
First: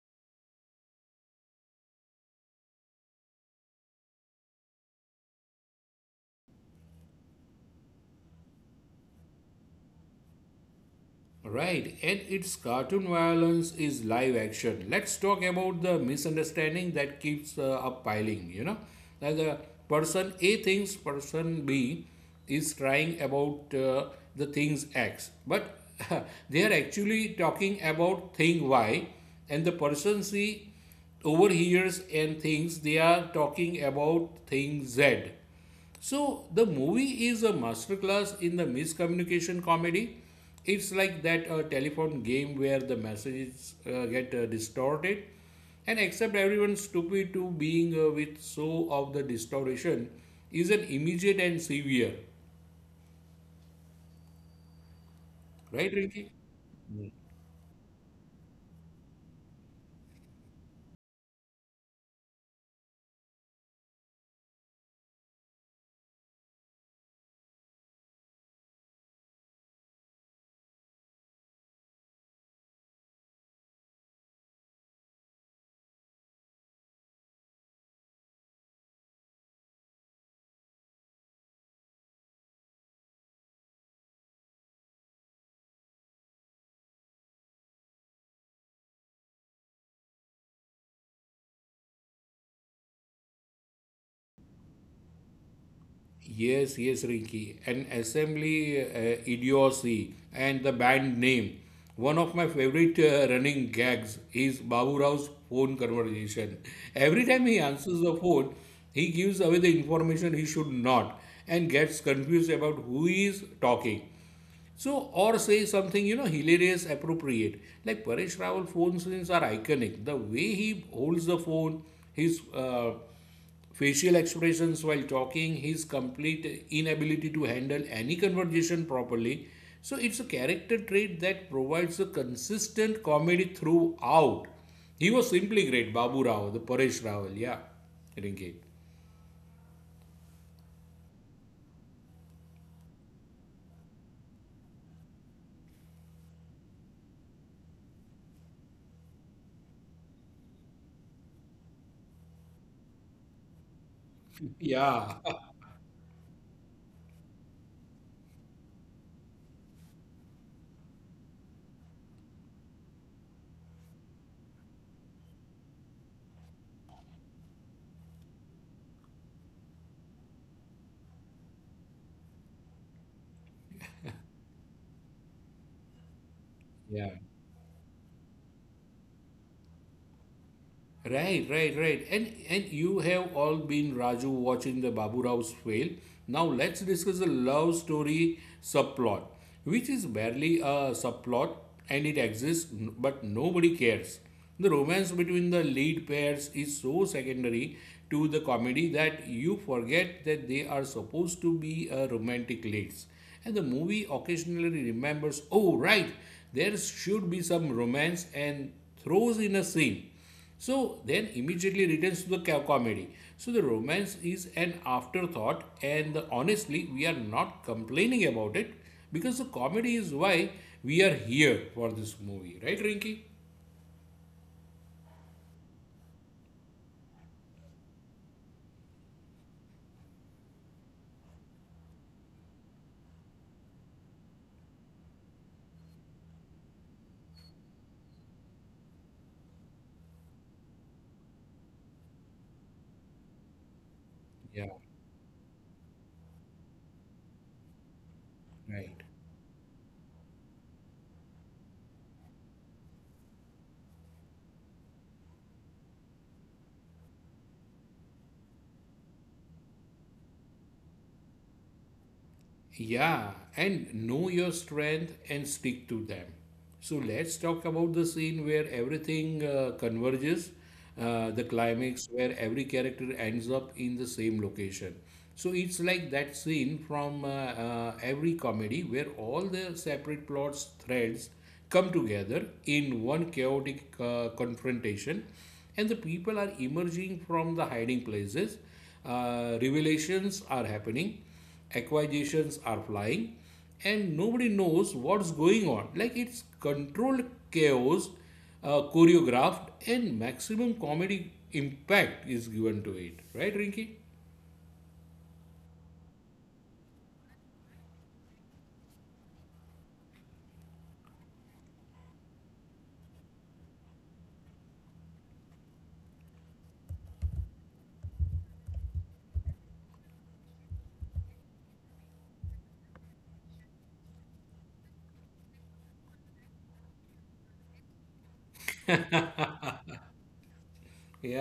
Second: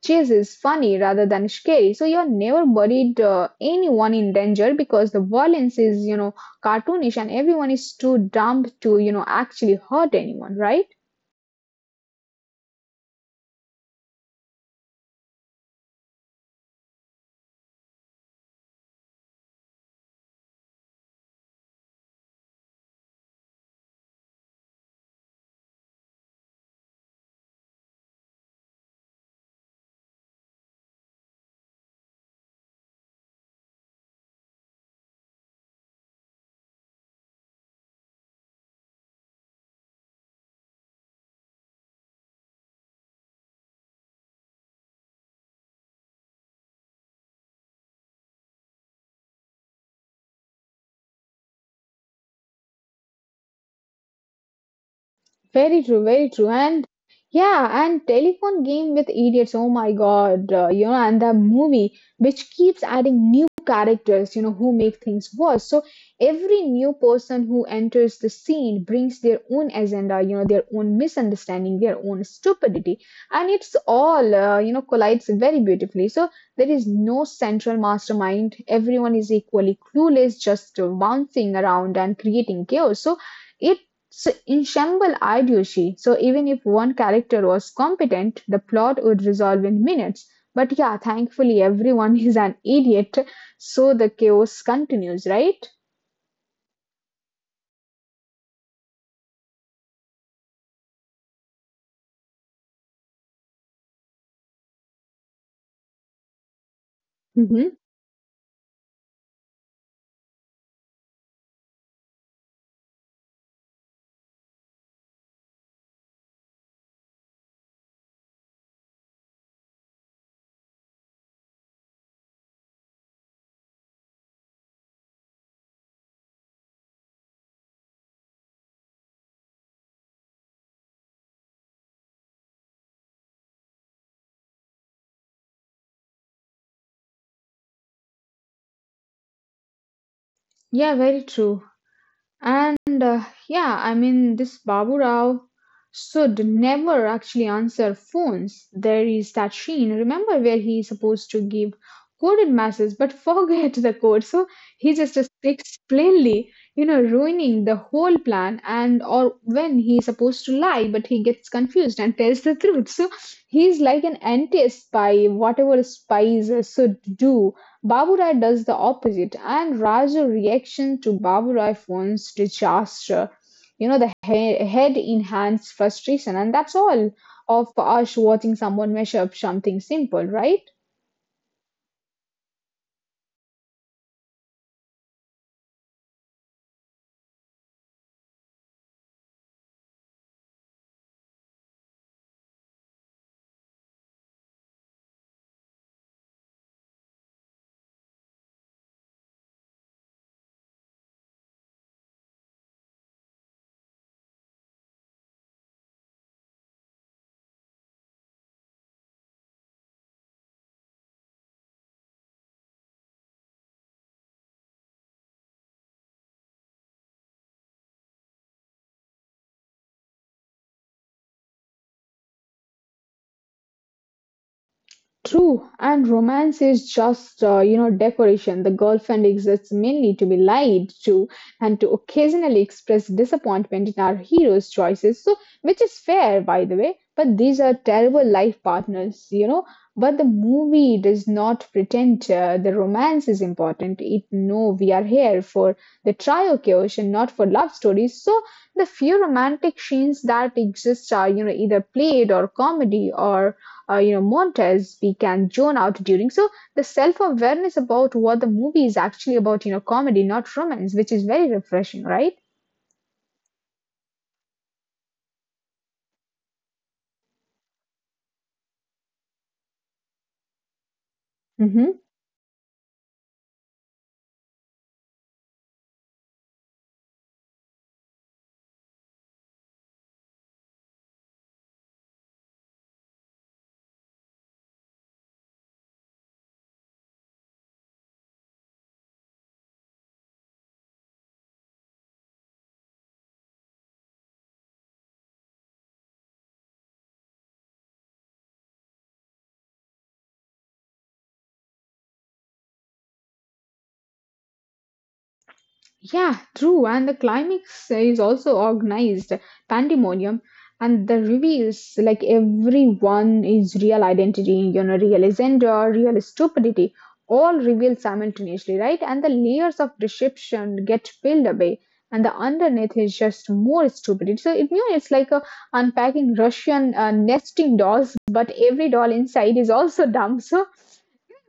Speaker 1: chases funny rather than scary. So you're never worried anyone in danger because the violence is you know cartoonish and everyone is too dumb to you know actually hurt anyone, right?
Speaker 2: Right, and its cartoon violence is live action. Let's talk about the misunderstanding that keeps up piling. Like the person A thinks person B is crying about the things X, but they are actually talking about thing Y, and the person C overhears and thinks they are talking about thing Z. So the movie is a masterclass in the miscommunication comedy. It's like that telephone game where the messages get distorted and accept everyone's stupid to being with so of the distortion is an immediate and severe.
Speaker 1: Very
Speaker 2: Right,
Speaker 1: true, very
Speaker 2: Rinki?
Speaker 1: true. And yeah, and telephone game with idiots. Oh my God, you know, and the movie which keeps adding new characters, you know, who make things worse. So every new person who enters the scene brings their own agenda, you know, their own misunderstanding, their own stupidity, and it's all, you know, collides very beautifully. So there is no central mastermind. Everyone is equally clueless, just bouncing around and creating chaos. So it so in Shambhala Idyushi, so even if one character was competent, the plot would resolve in minutes. But yeah, thankfully everyone is an idiot, so the chaos continues, right?
Speaker 2: Yes, yes, Rinky. An assembly idiocy and the band name. One of my favorite running gags is Babu Rao's phone conversation. Every time he
Speaker 1: Hmm.
Speaker 2: answers the phone, he gives away the information he should not and gets confused about who is talking. So, or say something, hilarious, appropriate. Like Paresh Rawal phone scenes are iconic. The way he holds the phone, his facial expressions while talking, his complete inability to handle any conversation properly. So, it's a character trait that provides a consistent comedy throughout. He was simply great, Babu Rao, the Paresh Rawal. Yeah, Rinki.
Speaker 1: Yeah, very true. And yeah, I mean, this Babu Rao should never actually answer phones. There is that scene, remember, where he is supposed to give coded messages but forget the code. So he just
Speaker 2: Yeah,
Speaker 1: speaks plainly, you know, ruining the whole plan. And or when he is supposed to lie, but he gets confused and tells the truth. So he's like an anti spy, whatever spies should do. Baburai does the opposite, and Raja reaction to Baburai phones disaster. You know, the head enhanced frustration, and that's all
Speaker 2: yeah.
Speaker 1: of us watching someone measure up something simple, right?
Speaker 2: Right, right, right. And you have all been Raju watching the Babu Rao's fail. Now let's discuss the love story subplot, which is barely a subplot and it exists but nobody cares. The romance between the lead pairs is so secondary to the comedy that you forget that they are supposed to be a romantic leads. And the movie occasionally remembers, oh right, there should be some romance and throws in a scene so then immediately returns to the comedy. So the romance is an afterthought, and honestly, we are not complaining about it because the comedy is why we are here for this movie, right, Rinky?
Speaker 1: True, and romance is just, you know, decoration. The girlfriend exists mainly to be lied to and to occasionally express disappointment in our hero's choices, so which is fair, by the way. But these are terrible life partners, you know. But the movie does not pretend the romance is important. It no,
Speaker 2: Yeah,
Speaker 1: we are here for the trioculation, and not for love stories. So the
Speaker 2: right.
Speaker 1: few romantic scenes that exist are, you know, either played or comedy or you know Montez began zone out during. So the self awareness about what the movie is actually about, you know, comedy, not romance, which is very refreshing, right?
Speaker 2: Yeah, and know your strength and stick to them. So let's talk about the scene where everything converges, the
Speaker 1: Hmm.
Speaker 2: climax where every character ends up in the same location. So it's like that scene from every comedy where all the separate plots, threads come together in one chaotic confrontation, and the people are emerging from the hiding places. Revelations are happening, acquisitions are flying, and nobody knows what's going on. Like it's controlled chaos, choreographed, and maximum comedy impact is given to it, right, Rinky?
Speaker 1: Yeah, true. And the climax is also organized pandemonium, and the reveals like everyone is real identity, you know, real agenda, real stupidity, all revealed simultaneously, right? And the layers of deception get peeled away, and the underneath is just more stupidity. So it, you know, it's like a unpacking Russian nesting dolls, but every doll inside is also dumb. So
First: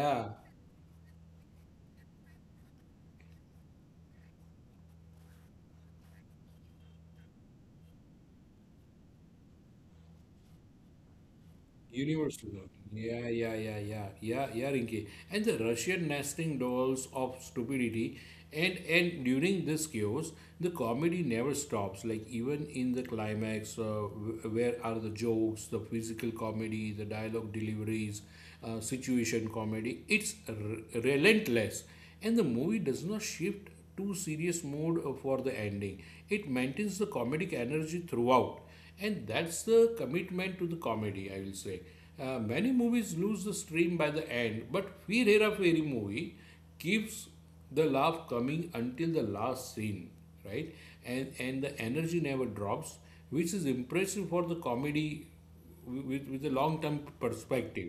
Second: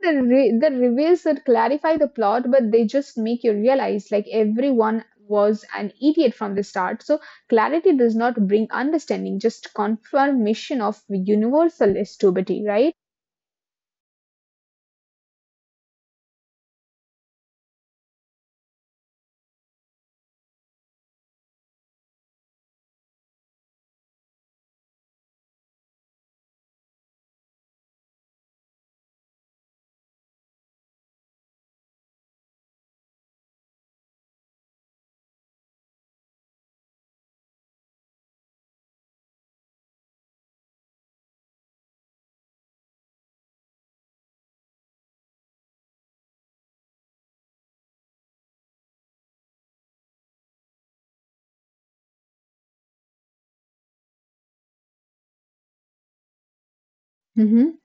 Speaker 1: the reveals that clarify the plot, but they just make you realize like everyone was an idiot from the start. So clarity does not bring understanding, just confirmation of universal
Speaker 2: Universal
Speaker 1: stupidity,
Speaker 2: dog.
Speaker 1: right?
Speaker 2: Yeah, yeah, yeah, yeah, yeah, yeah, Rinki. And the Russian nesting dolls of stupidity. And during this chaos, the comedy never stops. Like even in the climax, where are the jokes, the physical comedy, the dialogue deliveries, situation comedy? It's relentless, and the movie does not shift to serious mode for the ending. It maintains the comedic energy throughout, and that's the commitment to the comedy, I will say. Many movies lose the stream by the end, but Fir Hera Fairy movie keeps the laugh coming until the last scene, right? And the energy never drops, which is impressive for the comedy with a long term
Speaker 1: Mm-hmm.
Speaker 2: perspective.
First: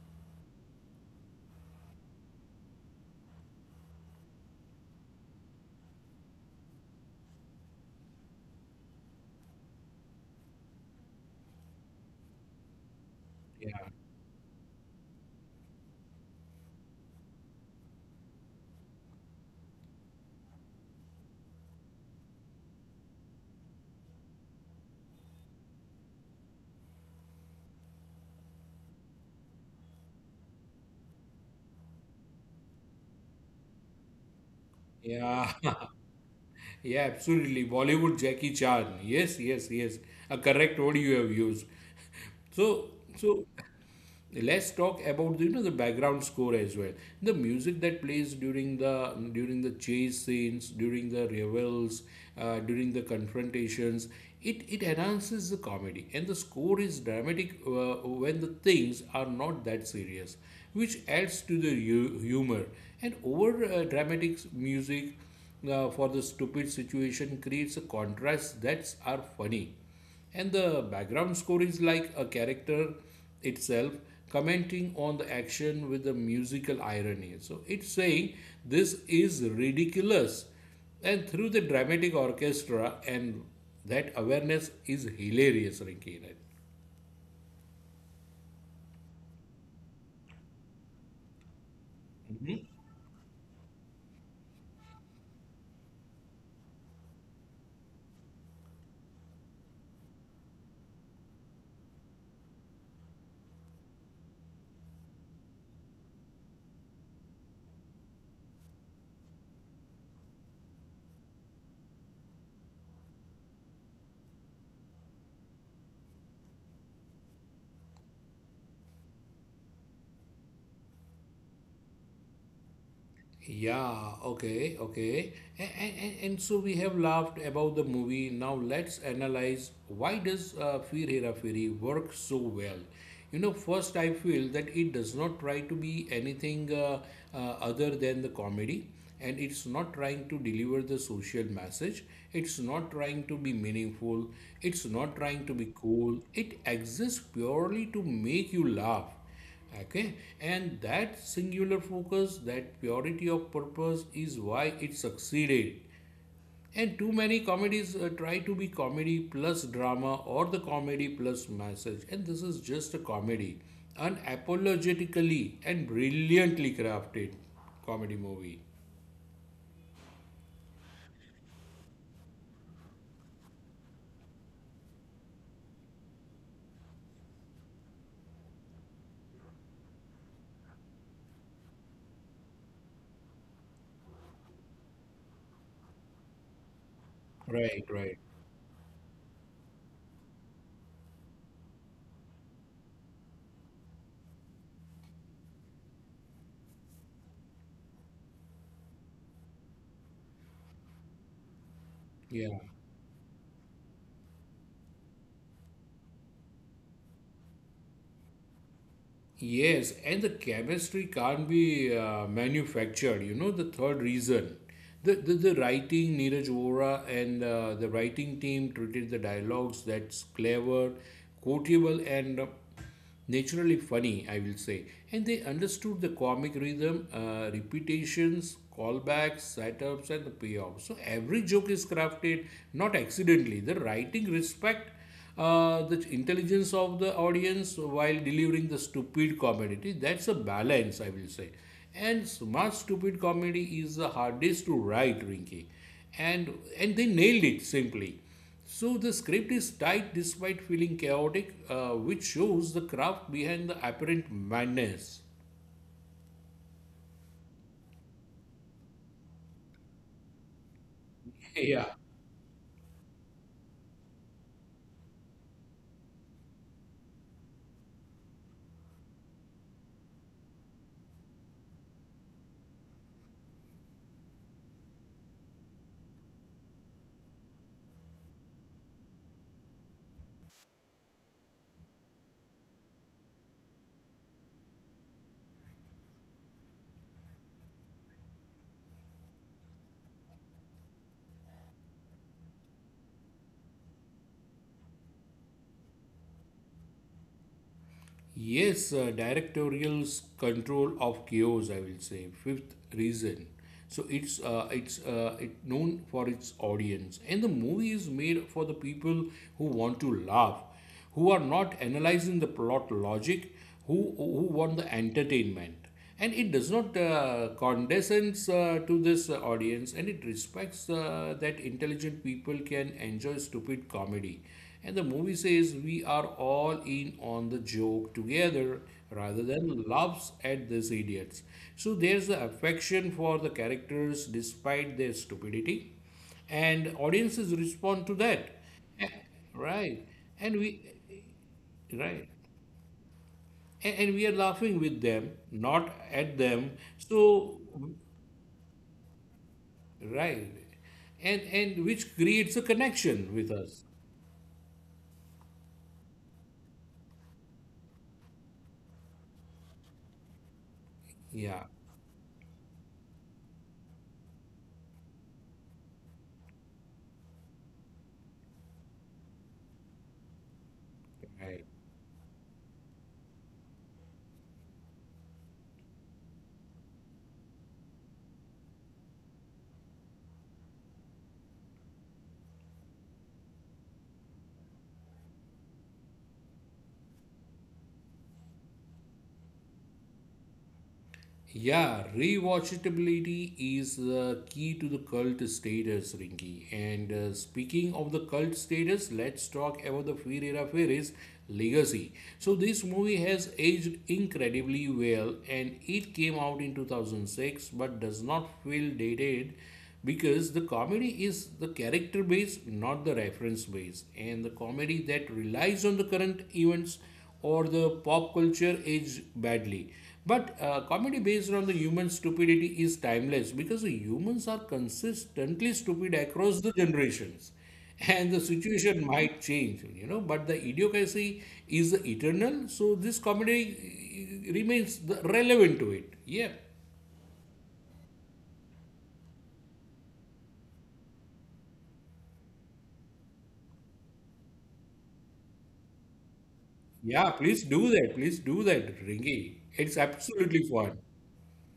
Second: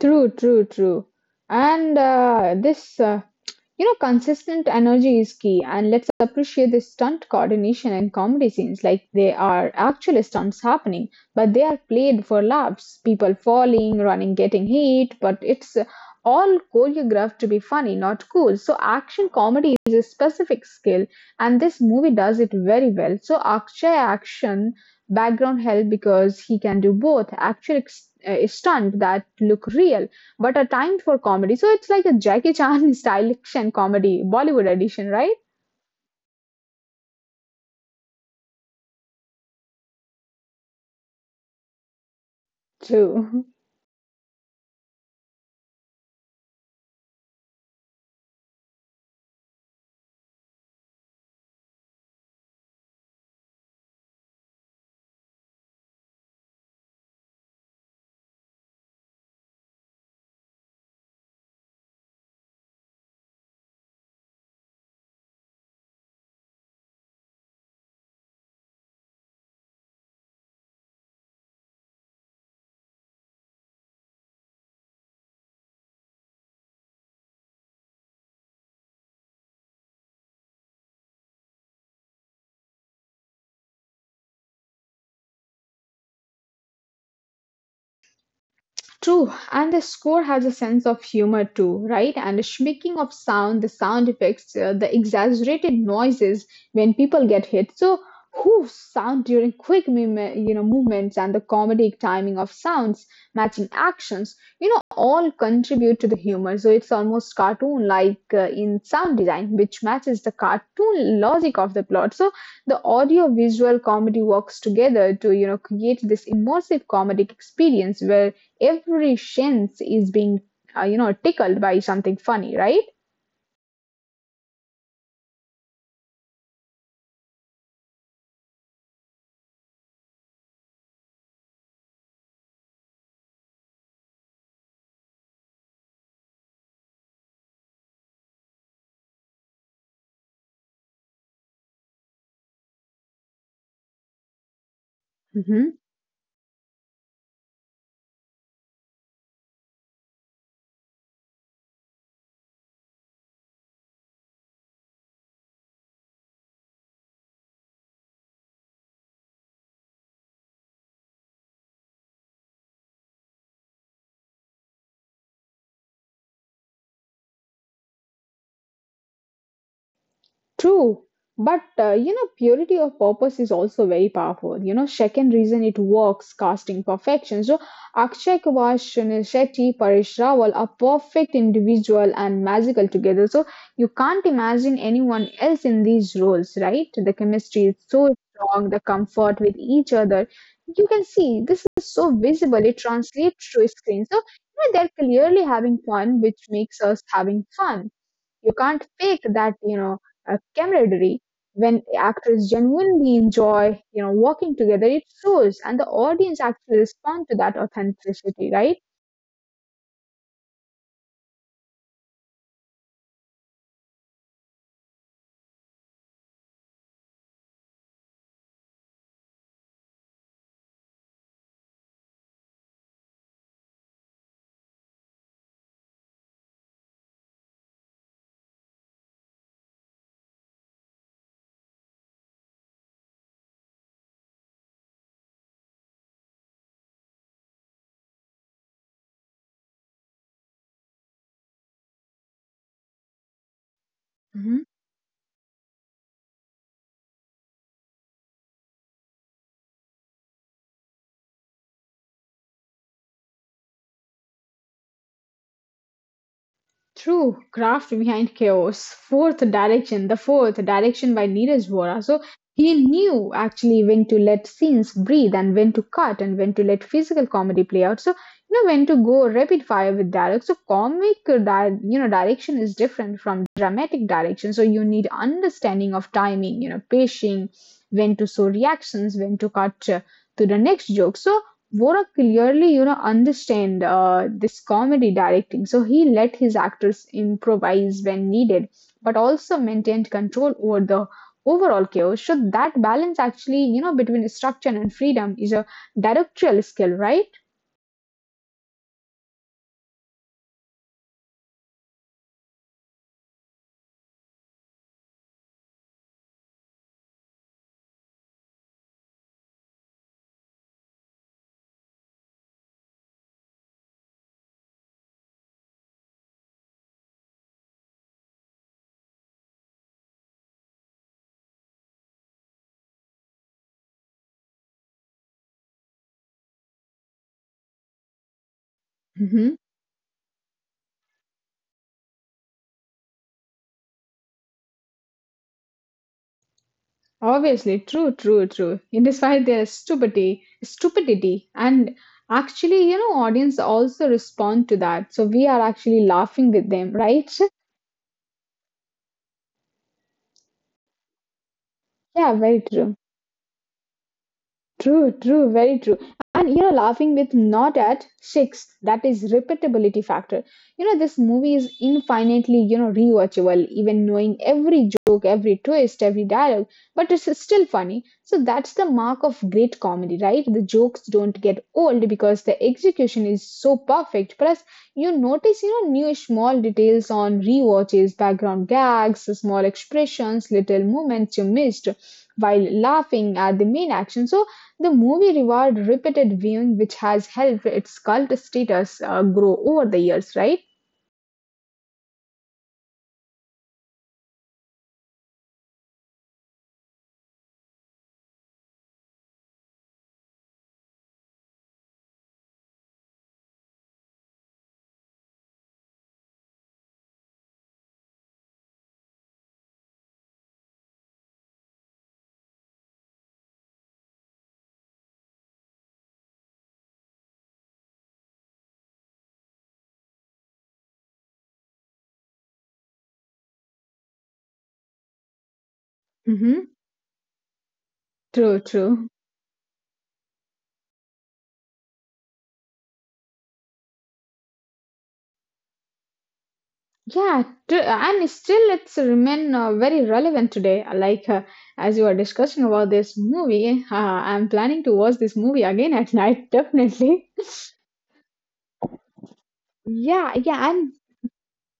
Speaker 1: True, true, true. And this you know, consistent energy is key, and let's appreciate the stunt coordination and comedy scenes like they are actual stunts happening, but they are played for laughs. People
Speaker 2: Yeah,
Speaker 1: falling, running, getting hit, but it's all choreographed to be funny, not cool. So, action comedy is a specific skill, and this movie does it very well. So, Akshay action background help because he can do both actual stunt that look real but a timed for comedy. So it's like a Jackie Chan style action comedy, Bollywood edition, right?
Speaker 2: yeah. Yeah, absolutely. Bollywood Jackie Chan. Yes, yes, yes. A correct word you have used. So,
Speaker 1: True.
Speaker 2: so, let's talk about the background score as well. The music that plays during the chase scenes, during the revels, during the confrontations, it enhances the comedy, and the score is dramatic when the things are not that serious, which adds to the humor, and over dramatic music for the stupid situation creates a contrast that's are funny, and the background score is like a character itself commenting on the action with the musical irony. So it's saying this is ridiculous and through the dramatic orchestra, and that awareness is hilarious, Rinki.
Speaker 1: True, and the score has a sense of humor too, right? And the speaking of sound, the sound effects, the exaggerated noises when people get hit. So, whoof sound during quick, you know, movements and the comedic timing of sounds matching actions, you know, all contribute to the humor. So it's almost cartoon-like in sound design, which matches the cartoon logic of the plot. So the audio-visual comedy works together to, you know, create this immersive comedic experience where every sense is being you know tickled by something funny, right?
Speaker 2: Yeah, okay, okay. And so we have laughed about the movie. Now let's analyze why does Fir Hera Feri work so well? You know, first I feel that it does not try to be anything other than the comedy, and it's not trying to deliver the social message. It's not trying to be meaningful. It's not trying to be
Speaker 1: Hmm.
Speaker 2: cool. It exists purely to make you laugh. Okay, and that singular focus, that purity of purpose is why it succeeded. And too many comedies try to be comedy plus drama or the comedy plus message, and this is just a comedy, unapologetically and brilliantly crafted comedy movie.
Speaker 1: True, but you know, purity of purpose is also very powerful. You know, second reason it works, casting perfection. So, Akshay Kumar, Sunil Shetty, Paresh Rawal are perfect individual and magical together. So, you can't imagine anyone else in these roles, right? The chemistry
Speaker 2: Right,
Speaker 1: is
Speaker 2: right.
Speaker 1: so strong, the comfort with each other. You can see this is so visible, it translates through screen. So, you know, they're clearly having fun, which makes us having fun. You can't fake that, you know, camaraderie. When actors
Speaker 2: Yeah.
Speaker 1: genuinely enjoy, you know, working together, it shows, and the audience actually respond to that authenticity, right?
Speaker 2: Yes, and the chemistry can't be manufactured. You know, the third reason. The writing, Neeraj Vora and the writing team treated the dialogues that's clever, quotable, and naturally funny, I will say. And they understood the comic rhythm, repetitions, callbacks, setups, and the payoff. So every joke is crafted not accidentally. The writing respect the intelligence of the audience while delivering the stupid comedy. That's a balance, I will say. And smart stupid comedy is the hardest to write, Rinky. And they nailed it simply. So the script is tight despite feeling chaotic, which shows the craft behind the apparent madness.
Speaker 1: True, craft behind chaos. Fourth direction, the fourth direction by Neeraj
Speaker 2: yeah.
Speaker 1: Vora. So he knew actually when to let scenes breathe and when to cut and when to let physical comedy play out. So you know when to go rapid fire with dialogue. So comic, direction is different from dramatic direction. So you need understanding of timing, you know, pacing, when to show reactions, when to cut to the next joke. So Vora clearly, you know, understand this comedy directing, so he let his actors improvise when needed, but also maintained control over the overall chaos. So that balance, actually, you know, between structure and freedom is a directorial skill, right?
Speaker 2: Yes, directorial's control of chaos, I will say. Fifth reason. So it known for its audience, and the movie is made for the people who want to laugh, who are not analyzing the plot logic, who want the entertainment, and it does not condescends to this audience, and it respects that intelligent people can enjoy stupid comedy, and the movie says we are all in on the joke together rather than laughs
Speaker 1: Hmm.
Speaker 2: at these idiots. So there's the affection for the characters despite their stupidity, and audiences respond to that,
Speaker 1: Obviously, true, true, true.
Speaker 2: right?
Speaker 1: In
Speaker 2: And
Speaker 1: despite
Speaker 2: we
Speaker 1: their stupidity,
Speaker 2: right.
Speaker 1: stupidity, and actually,
Speaker 2: and,
Speaker 1: you
Speaker 2: and
Speaker 1: know,
Speaker 2: we are
Speaker 1: audience
Speaker 2: laughing with
Speaker 1: also
Speaker 2: them,
Speaker 1: respond to
Speaker 2: not
Speaker 1: that. So
Speaker 2: at
Speaker 1: we are
Speaker 2: them.
Speaker 1: actually laughing with
Speaker 2: So
Speaker 1: them, right?
Speaker 2: right. And which creates a
Speaker 1: Yeah, very
Speaker 2: connection with
Speaker 1: true.
Speaker 2: us.
Speaker 1: True, true, very true. And you know, laughing with not at six, that is repeatability factor. You know, this
Speaker 2: Yeah.
Speaker 1: movie is infinitely, you know, rewatchable, even knowing every joke, every twist, every dialogue, but it's still funny. So that's the mark of great comedy, right? The jokes don't
Speaker 2: Right.
Speaker 1: get old because the execution is so perfect. Plus, you notice, you know, new small details on rewatches, background gags, small expressions, little moments you missed while laughing at the main action. So the movie reward repeated viewing, which has helped its cult status grow over the years, right?
Speaker 2: Yeah, rewatchability is the key to the cult status, Rinky. And speaking of the cult status, let's talk about the Fear Hera Fairies legacy. So, this movie has aged incredibly well and it came out in 2006 but does not feel dated because the comedy is the character based, not the reference based. And the comedy that relies on the current events or the pop culture age badly. But comedy based on the human stupidity is timeless because the humans are consistently stupid across
Speaker 1: Mm-hmm.
Speaker 2: the generations. And the
Speaker 1: True,
Speaker 2: situation
Speaker 1: true.
Speaker 2: might change, you know, but the idiocracy is eternal. So this comedy relevant to it. Yeah.
Speaker 1: Yeah, true. And still, it's remain very relevant today. Like as you were discussing about this movie, I'm planning to watch this movie again at night, definitely.
Speaker 2: Yeah, please do that. Please do that, Ringy. It's
Speaker 1: Yeah,
Speaker 2: absolutely
Speaker 1: yeah, and
Speaker 2: fun.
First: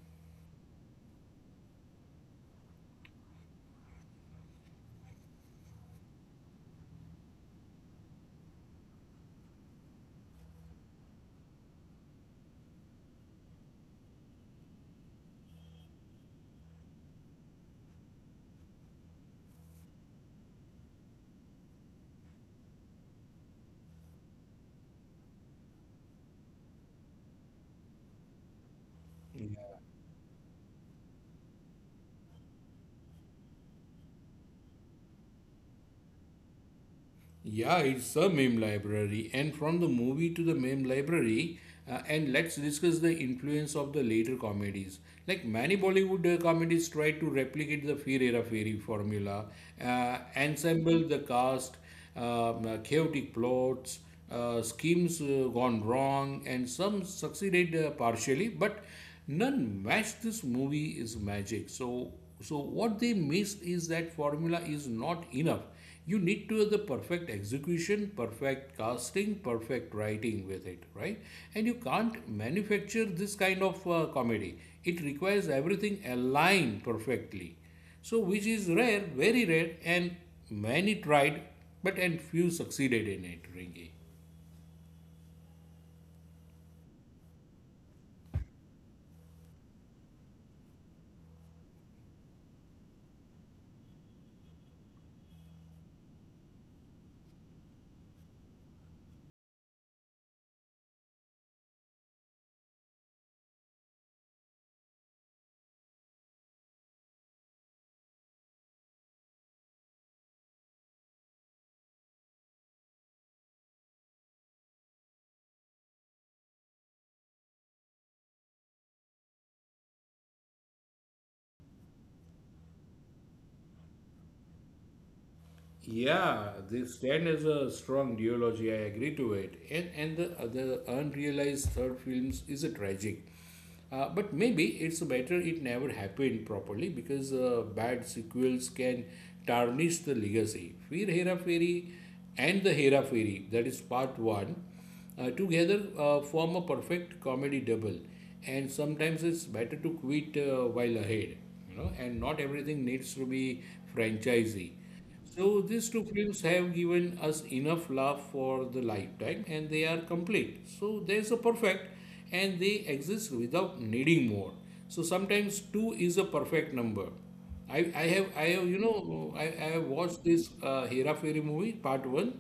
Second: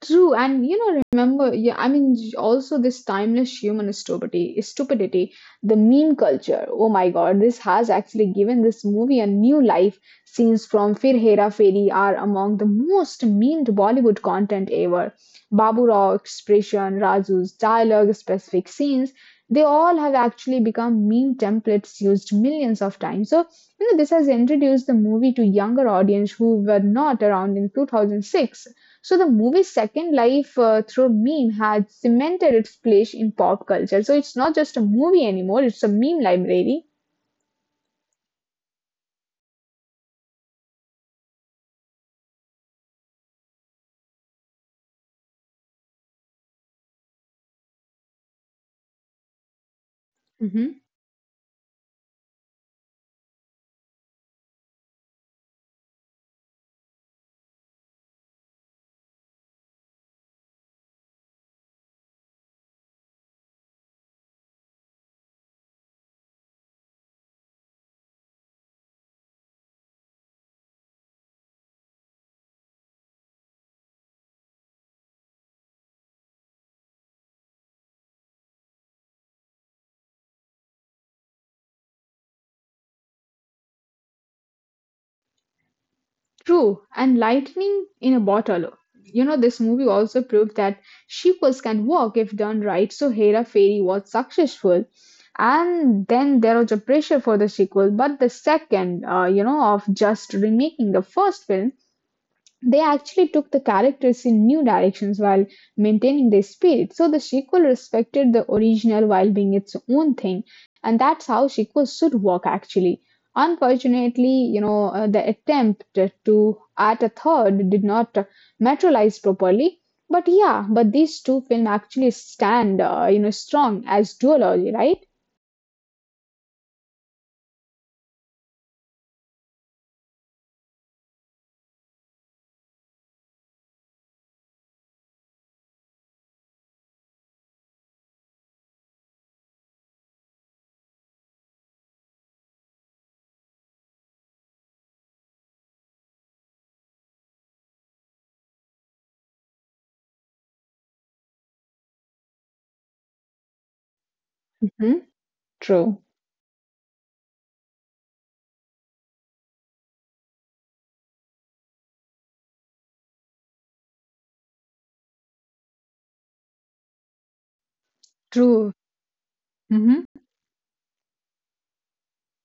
Speaker 1: true, and you know, remember, yeah, I mean, also this timeless human stupidity, stupidity, the meme culture. Oh my God, this has actually given this movie a new life. Scenes from Fir Hera Feri are among the most memed Bollywood content ever. Babu Rao expression, Raju's dialogue, specific scenes, they all have actually become meme templates used millions of times. So, you know, this has introduced the movie to younger audience who were not around in 2006, so the movie's second life through meme had cemented its place in pop culture. So it's not just a movie anymore, it's a meme library.
Speaker 2: Yeah, it's a meme library, and from the movie to the meme library, and let's discuss the influence of the later comedies. Like many Bollywood comedies tried to replicate the Fear Era Fairy formula,
Speaker 1: Hmm.
Speaker 2: ensemble the cast, chaotic plots, schemes gone wrong, and some succeeded partially, but none matched this movie is magic. So, so what they missed is that formula is not enough. You need to have the perfect execution, perfect casting, perfect writing with it, right? And you can't manufacture this kind of comedy. It requires everything aligned perfectly, so which is rare, very rare, and many tried, but and few succeeded in it, ringy.
Speaker 1: True, and lightning in a bottle. You know, this movie also proved that sequels can work if done right. So Hera Fairy was successful, and then there was a pressure for the sequel. But the second, you know, of just remaking the first film, they actually took the characters in new directions while maintaining their spirit. So the sequel respected the original while being its own thing, and that's how sequels should work actually. Unfortunately, you know, the attempt to add a third did not materialize properly. But yeah, but these two films actually stand, you know, strong as duology, right?
Speaker 2: Yeah, they stand as a strong duology. I agree to it. And the other unrealized third films is a tragic. But maybe it's better it never happened properly because bad sequels can tarnish the legacy. Fir Hera Fairy and the Hera Fairy, that is part one, together form a perfect comedy double. And sometimes it's better to quit while ahead, you know, and not everything needs to be franchisee.
Speaker 1: Hmm.
Speaker 2: So these
Speaker 1: True.
Speaker 2: two films have given us enough laugh for the lifetime and they are complete. So there's a perfect and they exist without needing more. So sometimes two is a perfect number. I have
Speaker 1: True.
Speaker 2: you know I have
Speaker 1: Mm-hmm.
Speaker 2: watched this Hera Fairy movie part one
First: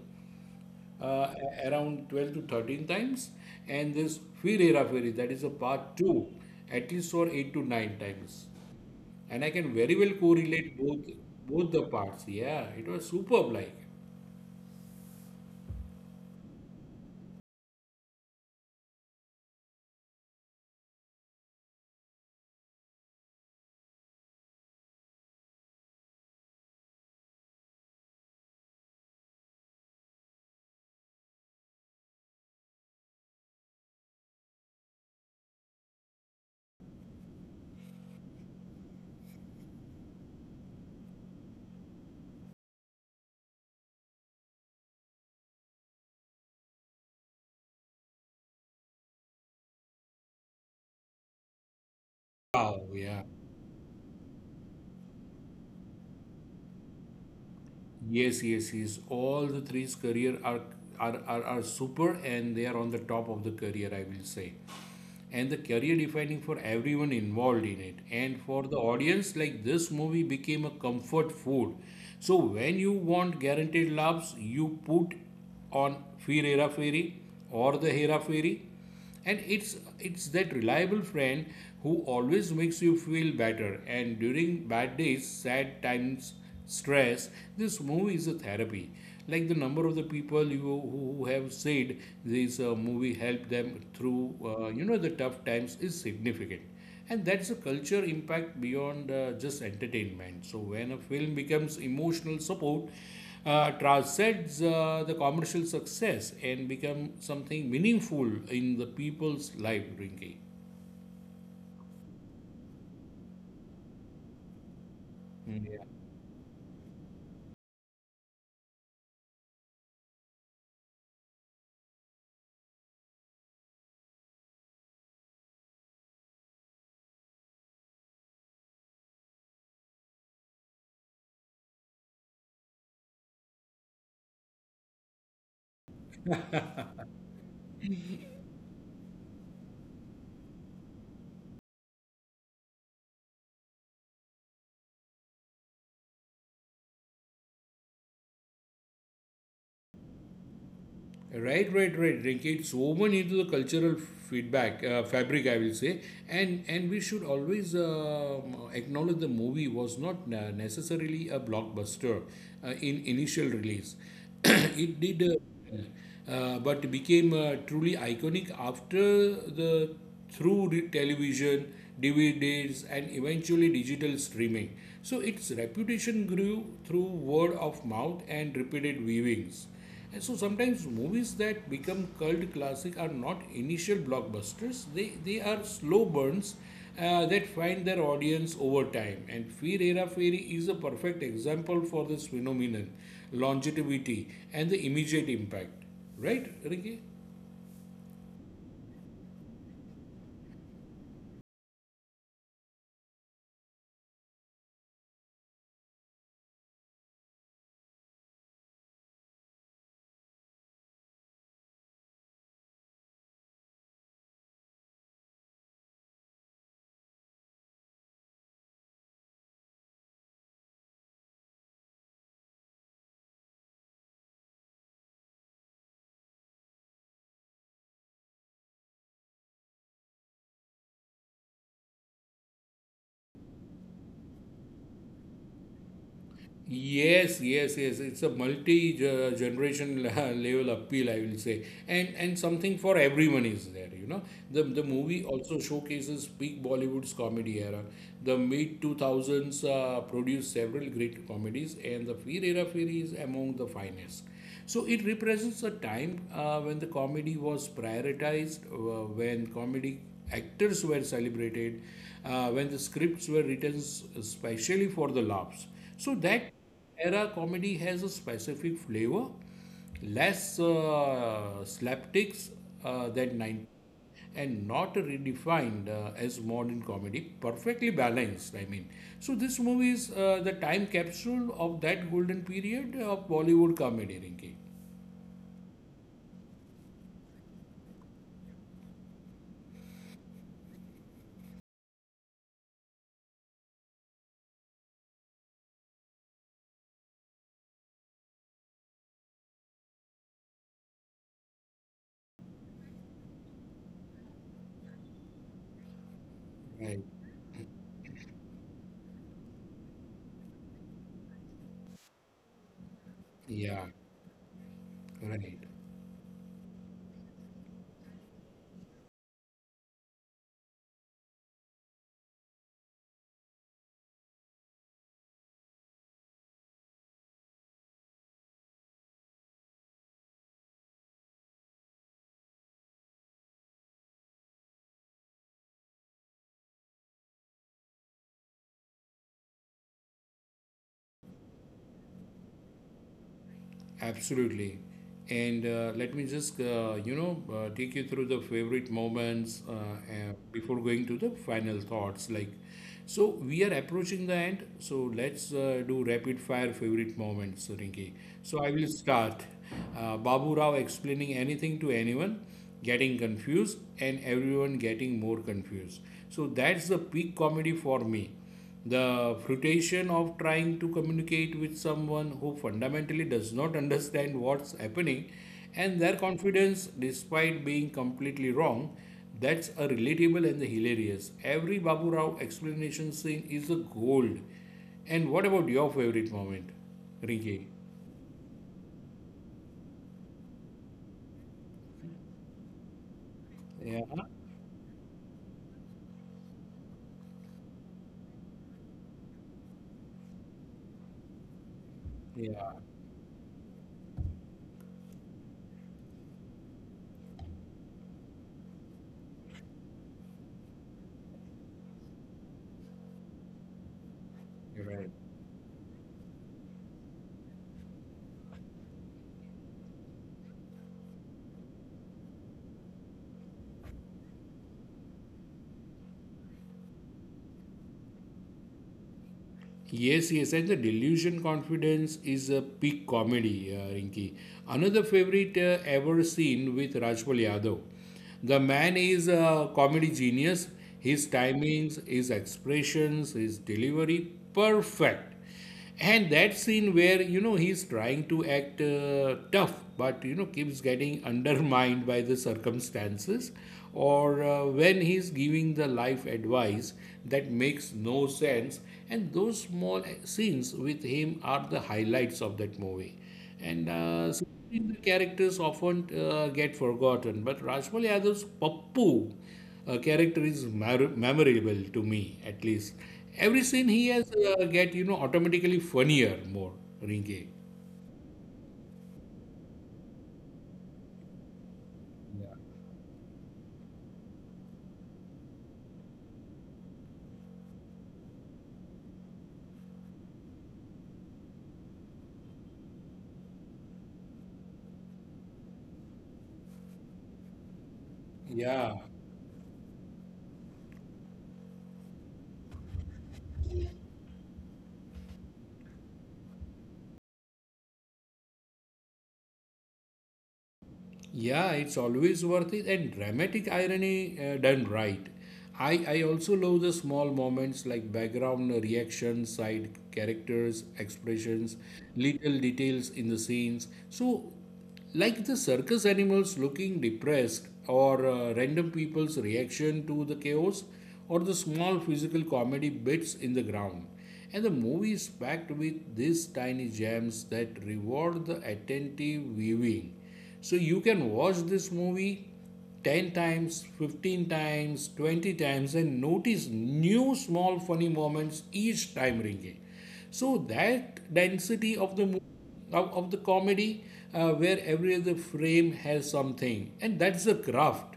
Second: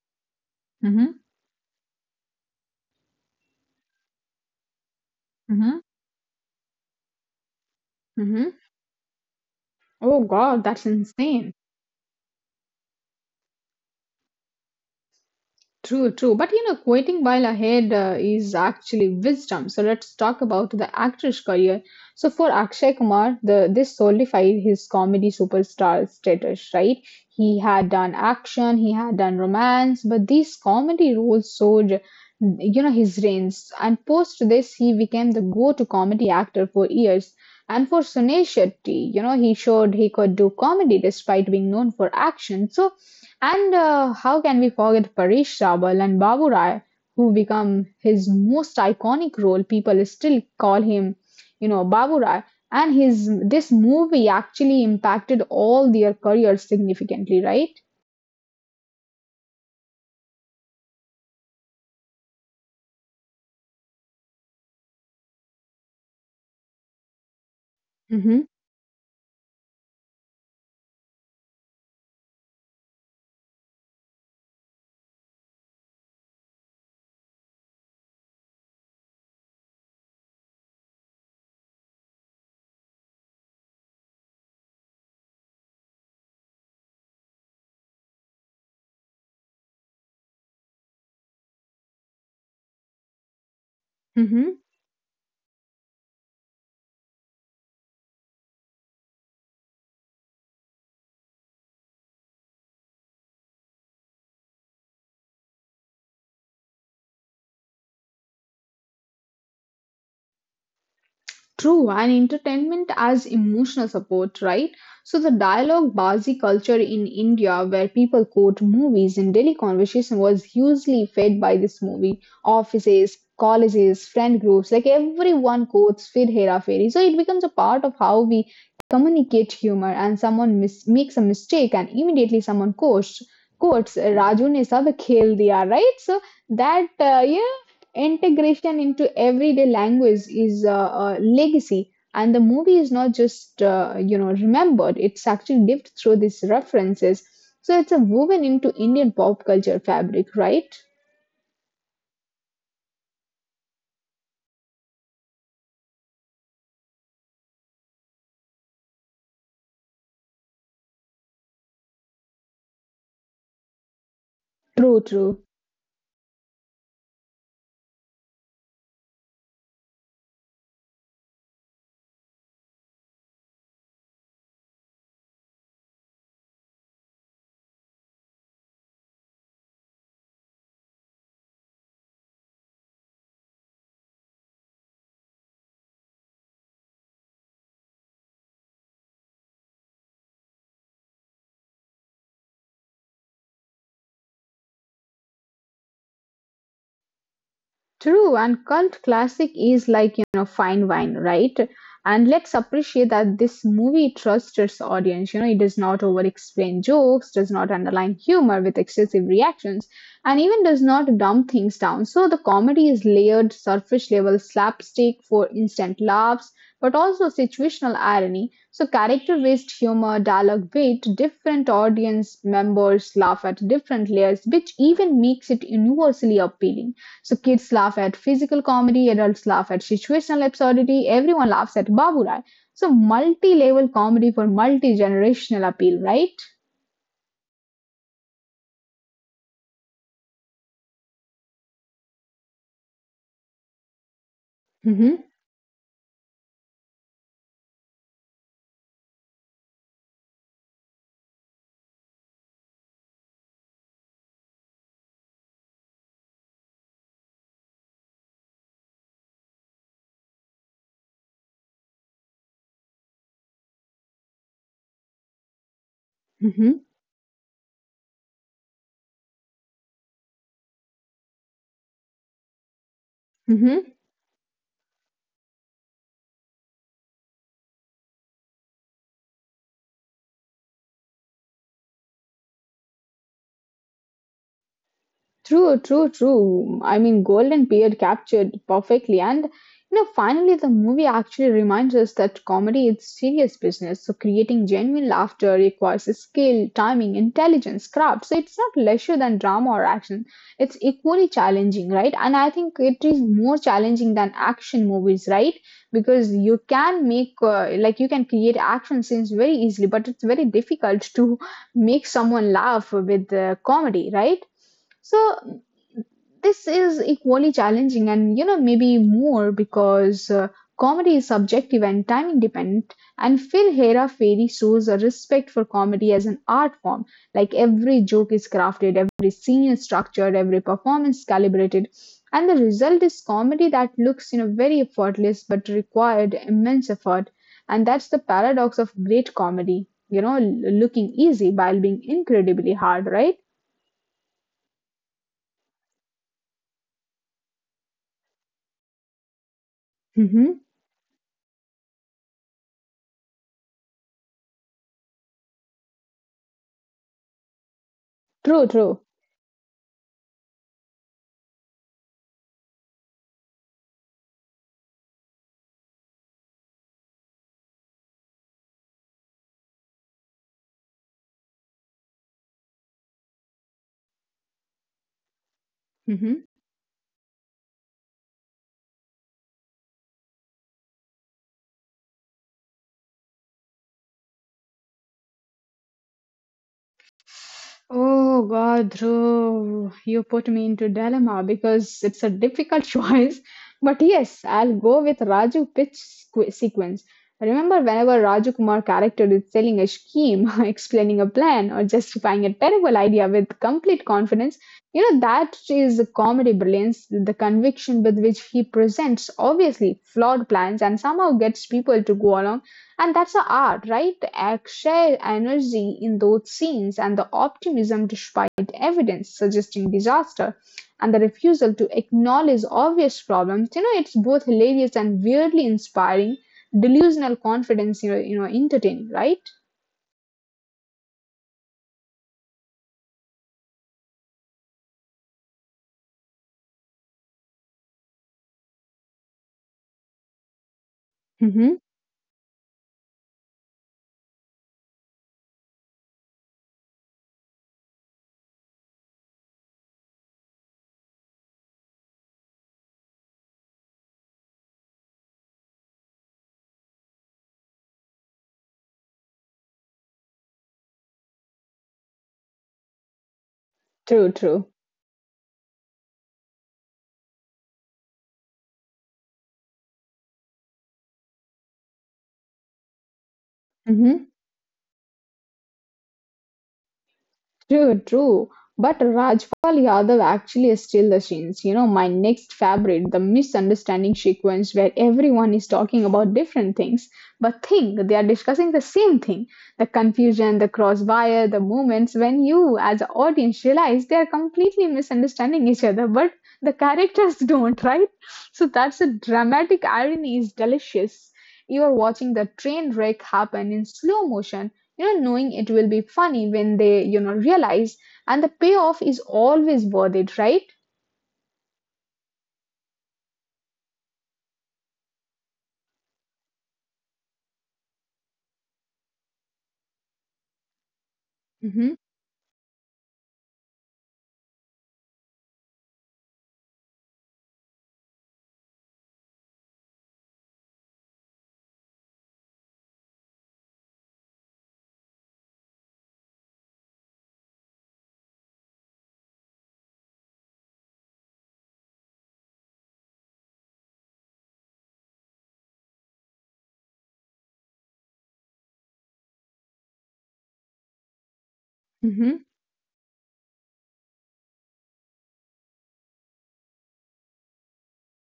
Speaker 1: Mm-hmm.
Speaker 2: around 12 to 13 times, and this Fir Hera Fairy that is a
Speaker 1: Mm-hmm.
Speaker 2: part two at least for 8 to 9 times,
Speaker 1: Mm-hmm.
Speaker 2: and I can very well
Speaker 1: Oh God,
Speaker 2: correlate
Speaker 1: that's
Speaker 2: both,
Speaker 1: insane.
Speaker 2: both the parts. Yeah, it was superb. Like
Speaker 1: True, true. But you know, quitting while ahead is actually wisdom. So let's talk about the actor's career. So for Akshay Kumar, the this solidified his comedy superstar status, right? He had done action, he had done romance, but these comedy roles showed, you know, his range. And post this, he became the go-to comedy actor for years. And for Sunil Shetty, you know, he showed he could do comedy despite being known for action. So and how can we forget Paresh Rawal and Babu Rai, who become his most iconic role? People still call him, you know, Babu Rai. And
Speaker 2: wow,
Speaker 1: his
Speaker 2: yeah,
Speaker 1: this movie actually impacted all their careers significantly, right?
Speaker 2: yes, yes, yes. All the three's career are are super, and they are on the top of the career, I will say. And the career defining for everyone involved in it,
Speaker 1: Mm-hmm.
Speaker 2: and for the audience like this movie became a comfort food. So when you want guaranteed laughs you put on Fear Hera Fairy or the Hera Fairy, and it's that reliable friend who always makes you feel better, and during bad days, sad times, stress, this movie is a therapy. Like the number of the people you who have said this movie helped them through you know the tough times is significant, and that's a culture impact beyond just entertainment. So when a film becomes emotional support, transcends the commercial success and become something meaningful in the people's life drinking.
Speaker 1: True, and entertainment as emotional support, right? So the dialogue bazi culture in India, where people quote movies in daily conversation, was hugely fed by this movie. Offices, colleges, friend groups, like everyone quotes Fir Hera Fairy. So it becomes a part of how we communicate humor. And someone makes a mistake, and immediately someone quotes, quotes Raju ne sab khel diya, right? So that integration into everyday language is a legacy, and the movie is not just, you know, remembered, it's actually lived through these references. So it's a woven into Indian pop culture fabric, right?
Speaker 2: Right, right, right. Rinki, it's woven into the cultural feedback fabric, I will say, and we should always acknowledge the movie was not necessarily a blockbuster in initial release.
Speaker 1: True,
Speaker 2: It did,
Speaker 1: true.
Speaker 2: well, but became truly iconic after the through the television, DVDs, and eventually digital streaming. So its reputation grew through word of mouth and repeated viewings. And so sometimes movies that become cult classic are not initial blockbusters. They are slow burns that find their audience over time. And Fear Hera Fairy is a perfect example for this phenomenon, longevity and the immediate impact. Right, Ricky?
Speaker 1: True, and cult classic is like, you know, fine wine, right? And let's appreciate that this movie trusts its audience. You know, it does not over explain jokes, does not underline humor with excessive reactions, and even does not dumb things down. So the comedy is layered, surface level slapstick for instant laughs, but also situational irony. So character based humor, dialogue weight, different audience members laugh at different layers, which even makes it universally appealing. So kids laugh at physical comedy, adults laugh at situational absurdity, everyone laughs at Baburai. So multi-level comedy for multi-generational appeal, right?
Speaker 2: Yes, yes, yes. It's a multi-generation level appeal, I will say, and something for everyone is there. You know, the
Speaker 1: Mm-hmm,
Speaker 2: movie also showcases peak Bollywood's comedy era. The mid two thousands produced several great comedies, and the Fir Hera Feri is among the finest. So it represents a time when the comedy was prioritized, when comedy actors were celebrated, when the scripts were written especially for the laughs. So that
Speaker 1: mm-hmm,
Speaker 2: era comedy has a specific flavor, less slapsticks than 90s,
Speaker 1: mm-hmm.
Speaker 2: and not redefined as modern comedy, perfectly balanced, I mean. So this movie is the time capsule of that golden period of Bollywood comedy, Rinki.
Speaker 1: True, true, true. I mean, Golden Period captured perfectly. And, you know, finally, the movie actually reminds us that comedy is serious business. So, creating genuine laughter requires skill, timing, intelligence, craft. So, it's not lesser than drama or action. It's equally challenging, right? And I think it is more challenging than action movies, right? Because you
Speaker 2: Right.
Speaker 1: can make, like, you can create action scenes very easily, but it's very difficult to make someone laugh with
Speaker 2: Yeah,
Speaker 1: comedy, right?
Speaker 2: right.
Speaker 1: So this is equally challenging, and you know maybe more because comedy is subjective and time independent, and Phil Hera Fairy shows a respect for comedy as an art form. Like every joke is crafted, every scene is structured, every performance calibrated, and the result is comedy that looks, you know, very effortless but required immense effort. And that's the paradox of great comedy, you know, looking easy while being incredibly hard, right?
Speaker 2: Absolutely. And let me just, you know, take you through the favorite moments
Speaker 1: Mm-hmm.
Speaker 2: before going to the final thoughts. Like, so we are approaching the end. So let's do rapid fire favorite moments, Rinki. So
Speaker 1: True,
Speaker 2: I will
Speaker 1: true.
Speaker 2: start. Babu Rao explaining anything to anyone, getting confused, and everyone getting more confused. So that's the peak comedy for me, the frustration of trying to communicate with someone who fundamentally does not understand what's happening, and their
Speaker 1: Hmm.
Speaker 2: confidence despite being completely wrong. That's a relatable and hilarious, every Babu Rao explanation scene is a gold. And what about your favorite moment, Rinki?
Speaker 1: Oh God, Dhruv, you put me into dilemma because it's a difficult choice. But
Speaker 2: Yeah,
Speaker 1: yes, I'll go with Raju pitch sequence. Remember, whenever Raju Kumar character is selling a scheme, explaining a plan, or justifying a
Speaker 2: yeah,
Speaker 1: terrible idea with complete confidence, you know that is the comedy brilliance. The conviction with which he presents obviously flawed plans and somehow gets people to go along. And that's the art, right? The
Speaker 2: you're right.
Speaker 1: extra energy in those scenes and the optimism despite evidence suggesting disaster and the refusal to acknowledge obvious problems. You know, it's both hilarious and weirdly inspiring, delusional confidence, you know entertaining, right?
Speaker 2: Yes, yes, and the delusion confidence is a peak comedy, Rinki. Another favorite ever seen with Rajpal Yadav. The man is a comedy genius. His
Speaker 1: Hmm.
Speaker 2: timings, his expressions, his delivery, perfect. And that scene where you know he's trying to act tough but you know keeps getting undermined by the circumstances, or when he's giving the life advice that makes no sense, and those small scenes with him are the highlights of that movie. And
Speaker 1: True, true.
Speaker 2: sometimes the characters often get forgotten, but Rajmal Yadav's Pappu character is memorable to me, at least. Every scene he has
Speaker 1: Mm-hmm.
Speaker 2: get you know automatically funnier, more, Ringe.
Speaker 1: True, true. But Rajpal Yadav actually stole the scenes. You know, my next
Speaker 2: Yeah.
Speaker 1: favorite, the misunderstanding sequence where everyone is talking about different things, but think they are discussing the same thing. The confusion, the crossfire, the moments when you, as an audience, realize they are completely misunderstanding each other, but the characters don't, right? So that's
Speaker 2: Yeah.
Speaker 1: a dramatic irony is delicious. You are watching the train wreck happen in slow motion, you know, knowing it will be funny when they, you know, realize, and the payoff is always worth it, right?
Speaker 2: Yeah, it's always worth it, and dramatic irony done right. I also love the small moments like background reactions, side characters, expressions,
Speaker 1: Mm-hmm.
Speaker 2: little details in the scenes. So, like the circus animals looking depressed, or random people's reaction to the chaos, or the small physical comedy bits in the ground. And the movie is packed with these tiny gems that reward the attentive viewing. So you can watch this movie 10 times, 15 times, 20 times and notice new small funny moments each time, Ringe. So that density of
Speaker 1: Mm-hmm.
Speaker 2: of the comedy where every other frame has something, and that's the craft.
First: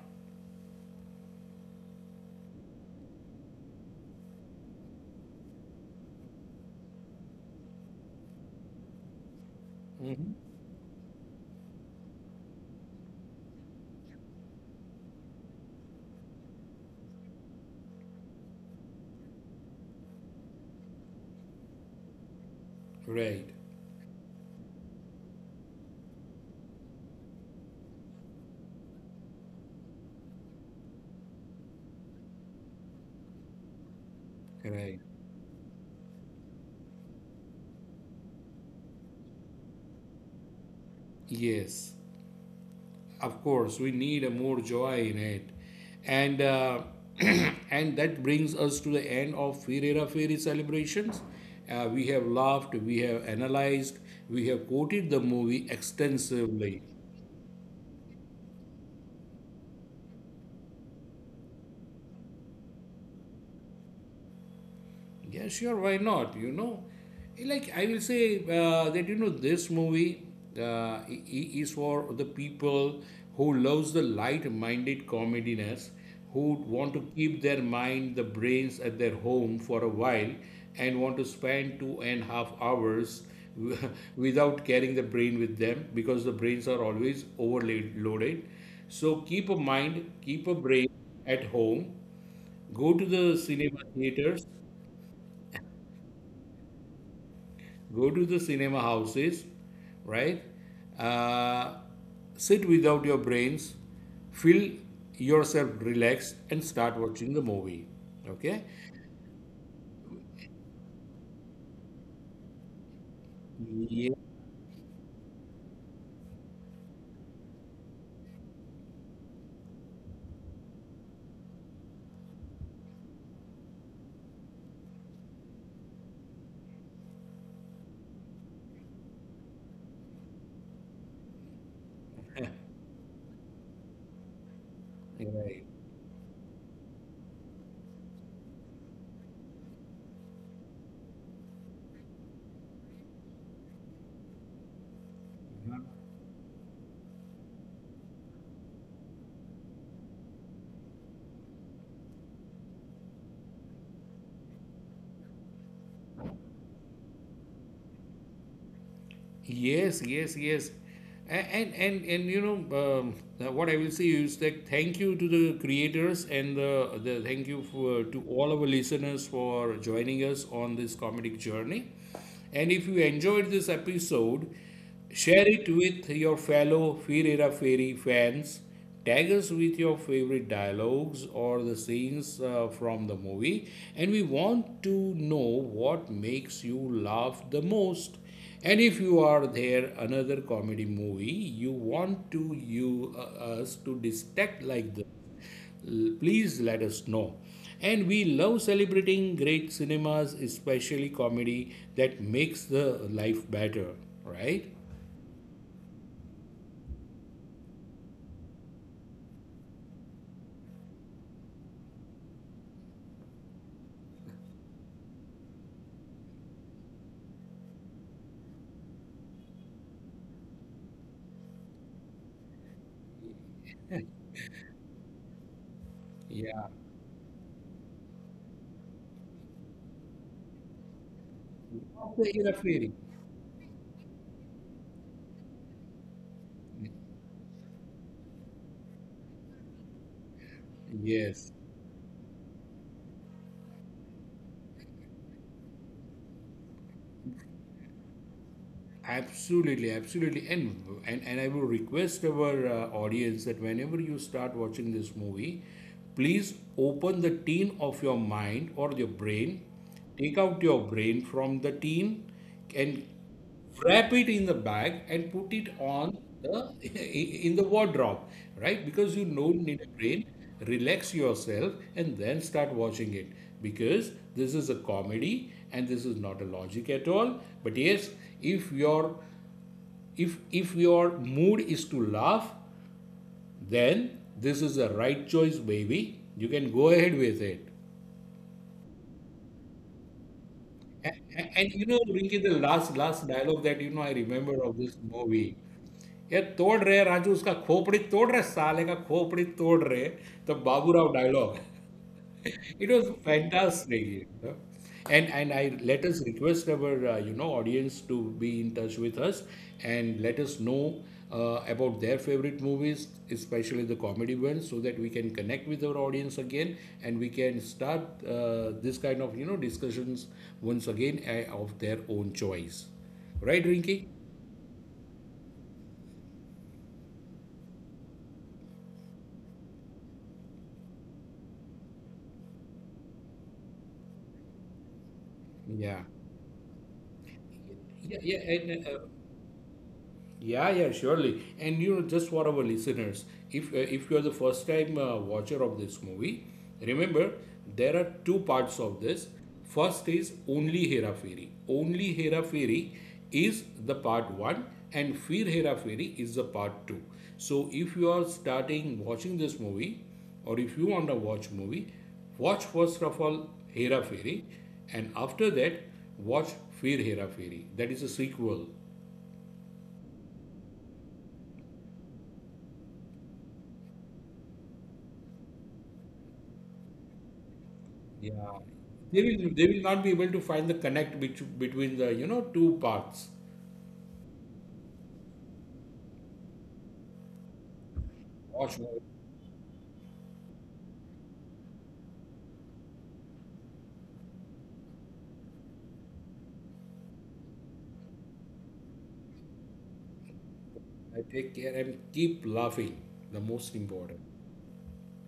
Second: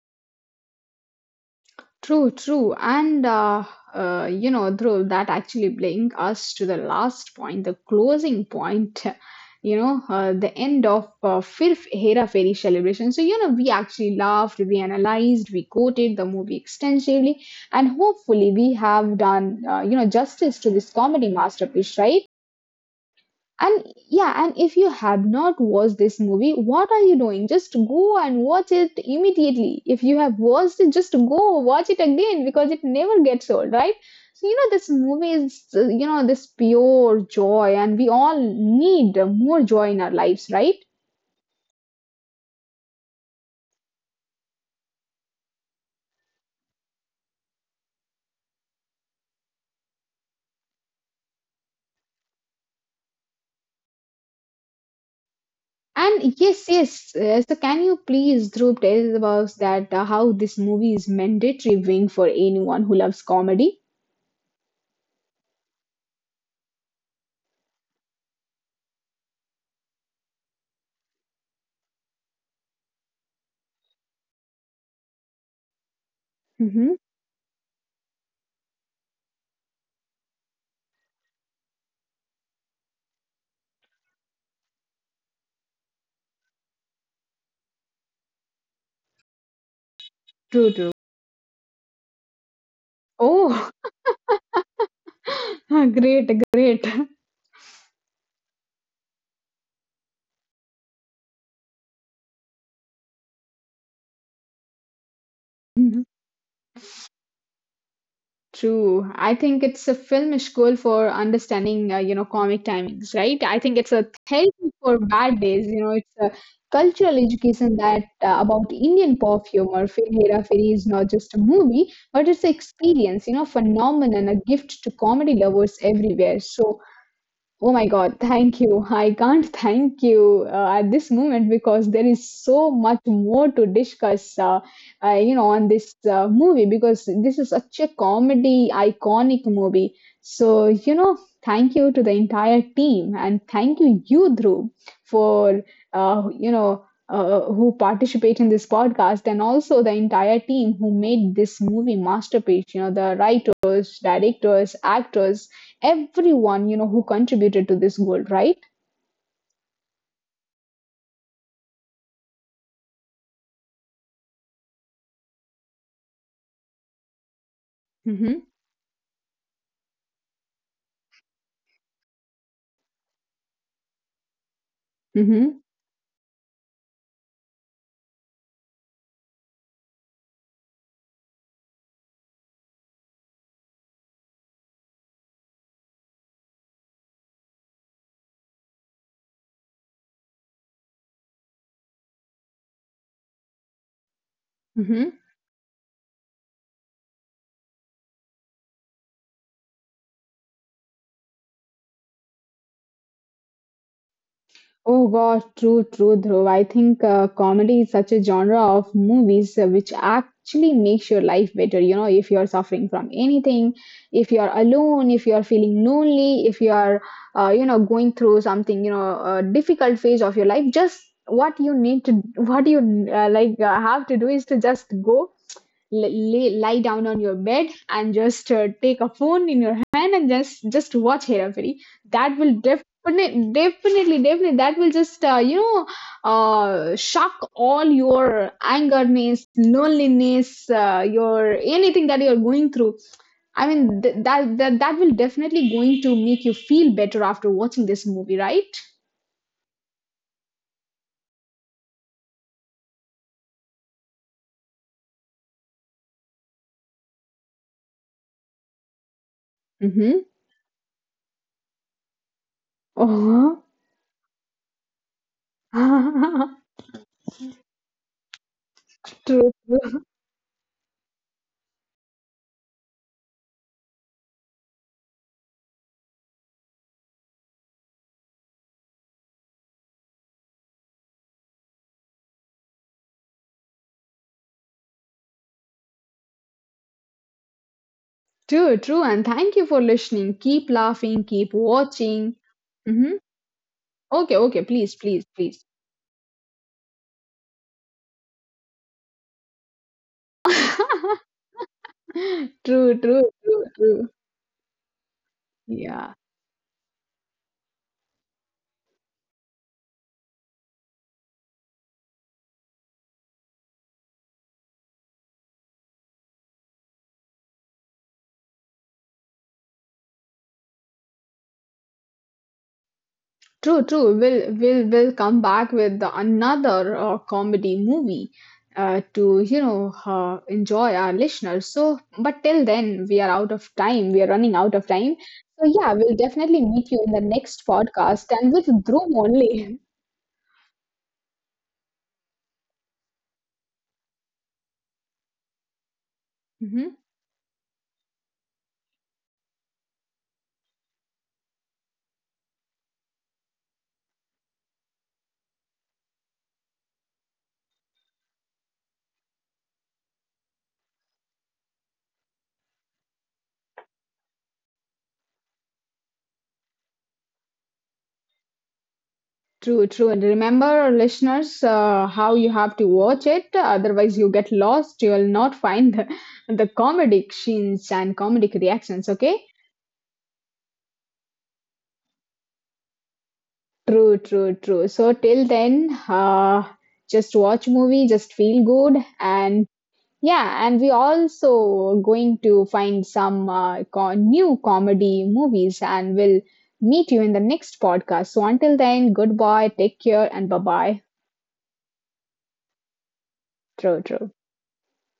Speaker 1: True, true. And, you know, Dhruv, that actually brings us to the last point, the closing point, you know,
Speaker 2: Mhm.
Speaker 1: the end of fifth Hera Fairy celebration. So, you know, we actually laughed, we analyzed, we quoted the movie extensively, and hopefully we have done, you know, justice to this comedy masterpiece, right?
Speaker 2: Right,
Speaker 1: And yeah, and if you have not watched this movie, what are you doing? Just go and watch it immediately. If you have watched it, just go watch it again because it never gets old, right? So, you know, this
Speaker 2: right.
Speaker 1: movie is, you know, this pure joy, and we all need more joy in our lives, right?
Speaker 2: Yes. Of course we need a more joy in it. And and that brings us to the end of Ferreira Fairy celebrations. We have laughed, we have analyzed, we have quoted the movie
Speaker 1: And yes,
Speaker 2: extensively.
Speaker 1: yes. So, can you please, Dhruv, tell us about that how this movie is mandatory wing for anyone who loves comedy?
Speaker 2: Yeah, sure, why not? You know, like I will say that you know this movie is for the people who loves the light-minded comediness, who want
Speaker 1: Mm-hmm.
Speaker 2: to keep their mind, the brains at their home for a while, and want to spend 2.5 hours w- without carrying the brain with them because the brains are always overloaded. So keep a mind, keep a
Speaker 1: True,
Speaker 2: brain
Speaker 1: true.
Speaker 2: at home, go to the
Speaker 1: Oh,
Speaker 2: cinema theaters,
Speaker 1: great, great.
Speaker 2: go to the cinema houses, right? Uh, Sit without your brains, feel yourself relaxed, and start watching the movie. Okay?
Speaker 1: True. I think it's a filmish goal for understanding, you know, comic timings, right? I think it's a
Speaker 2: Yeah,
Speaker 1: therapy for bad days. You know, it's a cultural education that about Indian pop humor. Fir Hera Feri is not just a movie, but it's an experience, you know, phenomenon, a gift to comedy lovers everywhere. So oh my God, thank you. I can't thank you at this moment because there is so much more to discuss, you know,
Speaker 2: right.
Speaker 1: on this movie because this is such a comedy iconic movie. So, you know, thank you to the entire team and thank you, you, Dhruv, for, you know, who participate in this podcast, and also the entire team who made this movie masterpiece, you know, the writers, directors, actors, everyone, you know, who contributed to this goal, right?
Speaker 2: Yes, yes, yes. And you know what I will say is that thank you to the creators, and the thank you for, to
Speaker 1: Mm-hmm,
Speaker 2: all our listeners for joining us on this comedic journey. And if you enjoyed this episode, share
Speaker 1: mm-hmm,
Speaker 2: it with your fellow Ferreira Ferry fans. Tag us with your favorite dialogues or the scenes from the movie, and we want to know what makes you laugh the most. And if you are there, another comedy movie you want to you us to dissect like
Speaker 1: mm-hmm.
Speaker 2: please let us know. And we love celebrating great cinemas, especially comedy that makes the life better, right?
Speaker 1: Oh gosh, true, true, Dhruv. I think comedy is such a genre of movies which actually makes your life better, you know, if you're suffering from anything, if you're alone, if you're feeling lonely, if you're you know going through something, you know, a difficult phase of your life, just what you need to, what you, have to do is to just go
Speaker 2: Yeah,
Speaker 1: lie down on your bed and just take a phone in your hand and just watch Hera Fairy.
Speaker 2: of the
Speaker 1: That will
Speaker 2: interfering.
Speaker 1: definitely, definitely, definitely, that will just, you know, shock all your angerness, loneliness,
Speaker 2: Yes,
Speaker 1: your anything that you're going through. I mean, that will definitely going to make you feel better after watching this movie, right?
Speaker 2: absolutely, absolutely. And I will request our audience that whenever you start watching this movie, please open the tin of your mind or your brain,
Speaker 1: Mm-hmm.
Speaker 2: take out your brain from the tin, and
Speaker 1: Oh.
Speaker 2: wrap it in the bag and put it on the in the wardrobe, right? Because you don't
Speaker 1: True.
Speaker 2: need a brain. Relax yourself and then start watching it, because this is a comedy and this is not a logic at all. But yes, if your if your mood is to laugh, then this is the right choice, baby, you can go ahead with it.
Speaker 1: True, true, and thank you for listening. Keep laughing,
Speaker 2: and,
Speaker 1: keep
Speaker 2: and you know Rinki,
Speaker 1: watching.
Speaker 2: the last last
Speaker 1: Mm-hmm.
Speaker 2: dialogue that you know I
Speaker 1: Okay,
Speaker 2: remember of
Speaker 1: okay,
Speaker 2: this
Speaker 1: please, please,
Speaker 2: movie,
Speaker 1: please.
Speaker 2: ये तोड़ रहे राजू, उसका खोपड़ी तोड़ रहे, साले का खोपड़ी तोड़ रहे, तो Baburao dialogue. It was
Speaker 1: True, true, true,
Speaker 2: fantastic,
Speaker 1: true.
Speaker 2: you know. And I let us
Speaker 1: Yeah.
Speaker 2: request our you know audience to be in touch with us, and let us know about their favorite movies, especially the comedy ones, so that we can connect with our audience again, and we can start this kind of you know discussions once again of their own choice, right,
Speaker 1: True,
Speaker 2: Rinky?
Speaker 1: true. We'll come back with another comedy movie to you know enjoy our listeners. So, but till then, we are out of time. We are running out of time. So
Speaker 2: Yeah.
Speaker 1: yeah, we'll definitely meet you in the next
Speaker 2: Yeah, yeah,
Speaker 1: podcast and with
Speaker 2: and
Speaker 1: Dhrum only.
Speaker 2: Yeah, yeah, surely. And you know, just for our listeners, if you are the first time watcher of this movie,
Speaker 1: Mhm.
Speaker 2: remember there are two parts of this. First is only Hera Fairy. Only Hera Fairy is the part one, and Fir Hera Fairy is the part two. So if you are starting watching this movie, or if you want to watch movie, watch first of all Hera Fairy, and after that watch Fir Hera Fairy. That is a sequel.
Speaker 1: True, true. And remember, listeners, how you have to watch it. Otherwise, you get lost. You will not find the comedic scenes and
Speaker 2: Yeah,
Speaker 1: comedic reactions. Okay.
Speaker 2: they will not be able to find the connect bet between the you know two parts.
Speaker 1: True, true, true. So till then, just watch movie, just feel
Speaker 2: Wash my-
Speaker 1: good, and yeah. And we also going to find some new comedy movies, and we'll meet you in the next podcast. So until then, goodbye, take care, and bye bye.
Speaker 2: I take care and keep laughing. The most
Speaker 1: True,
Speaker 2: important.
Speaker 1: true.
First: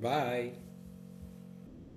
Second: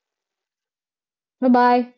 Speaker 2: Bye.
Speaker 1: Bye bye.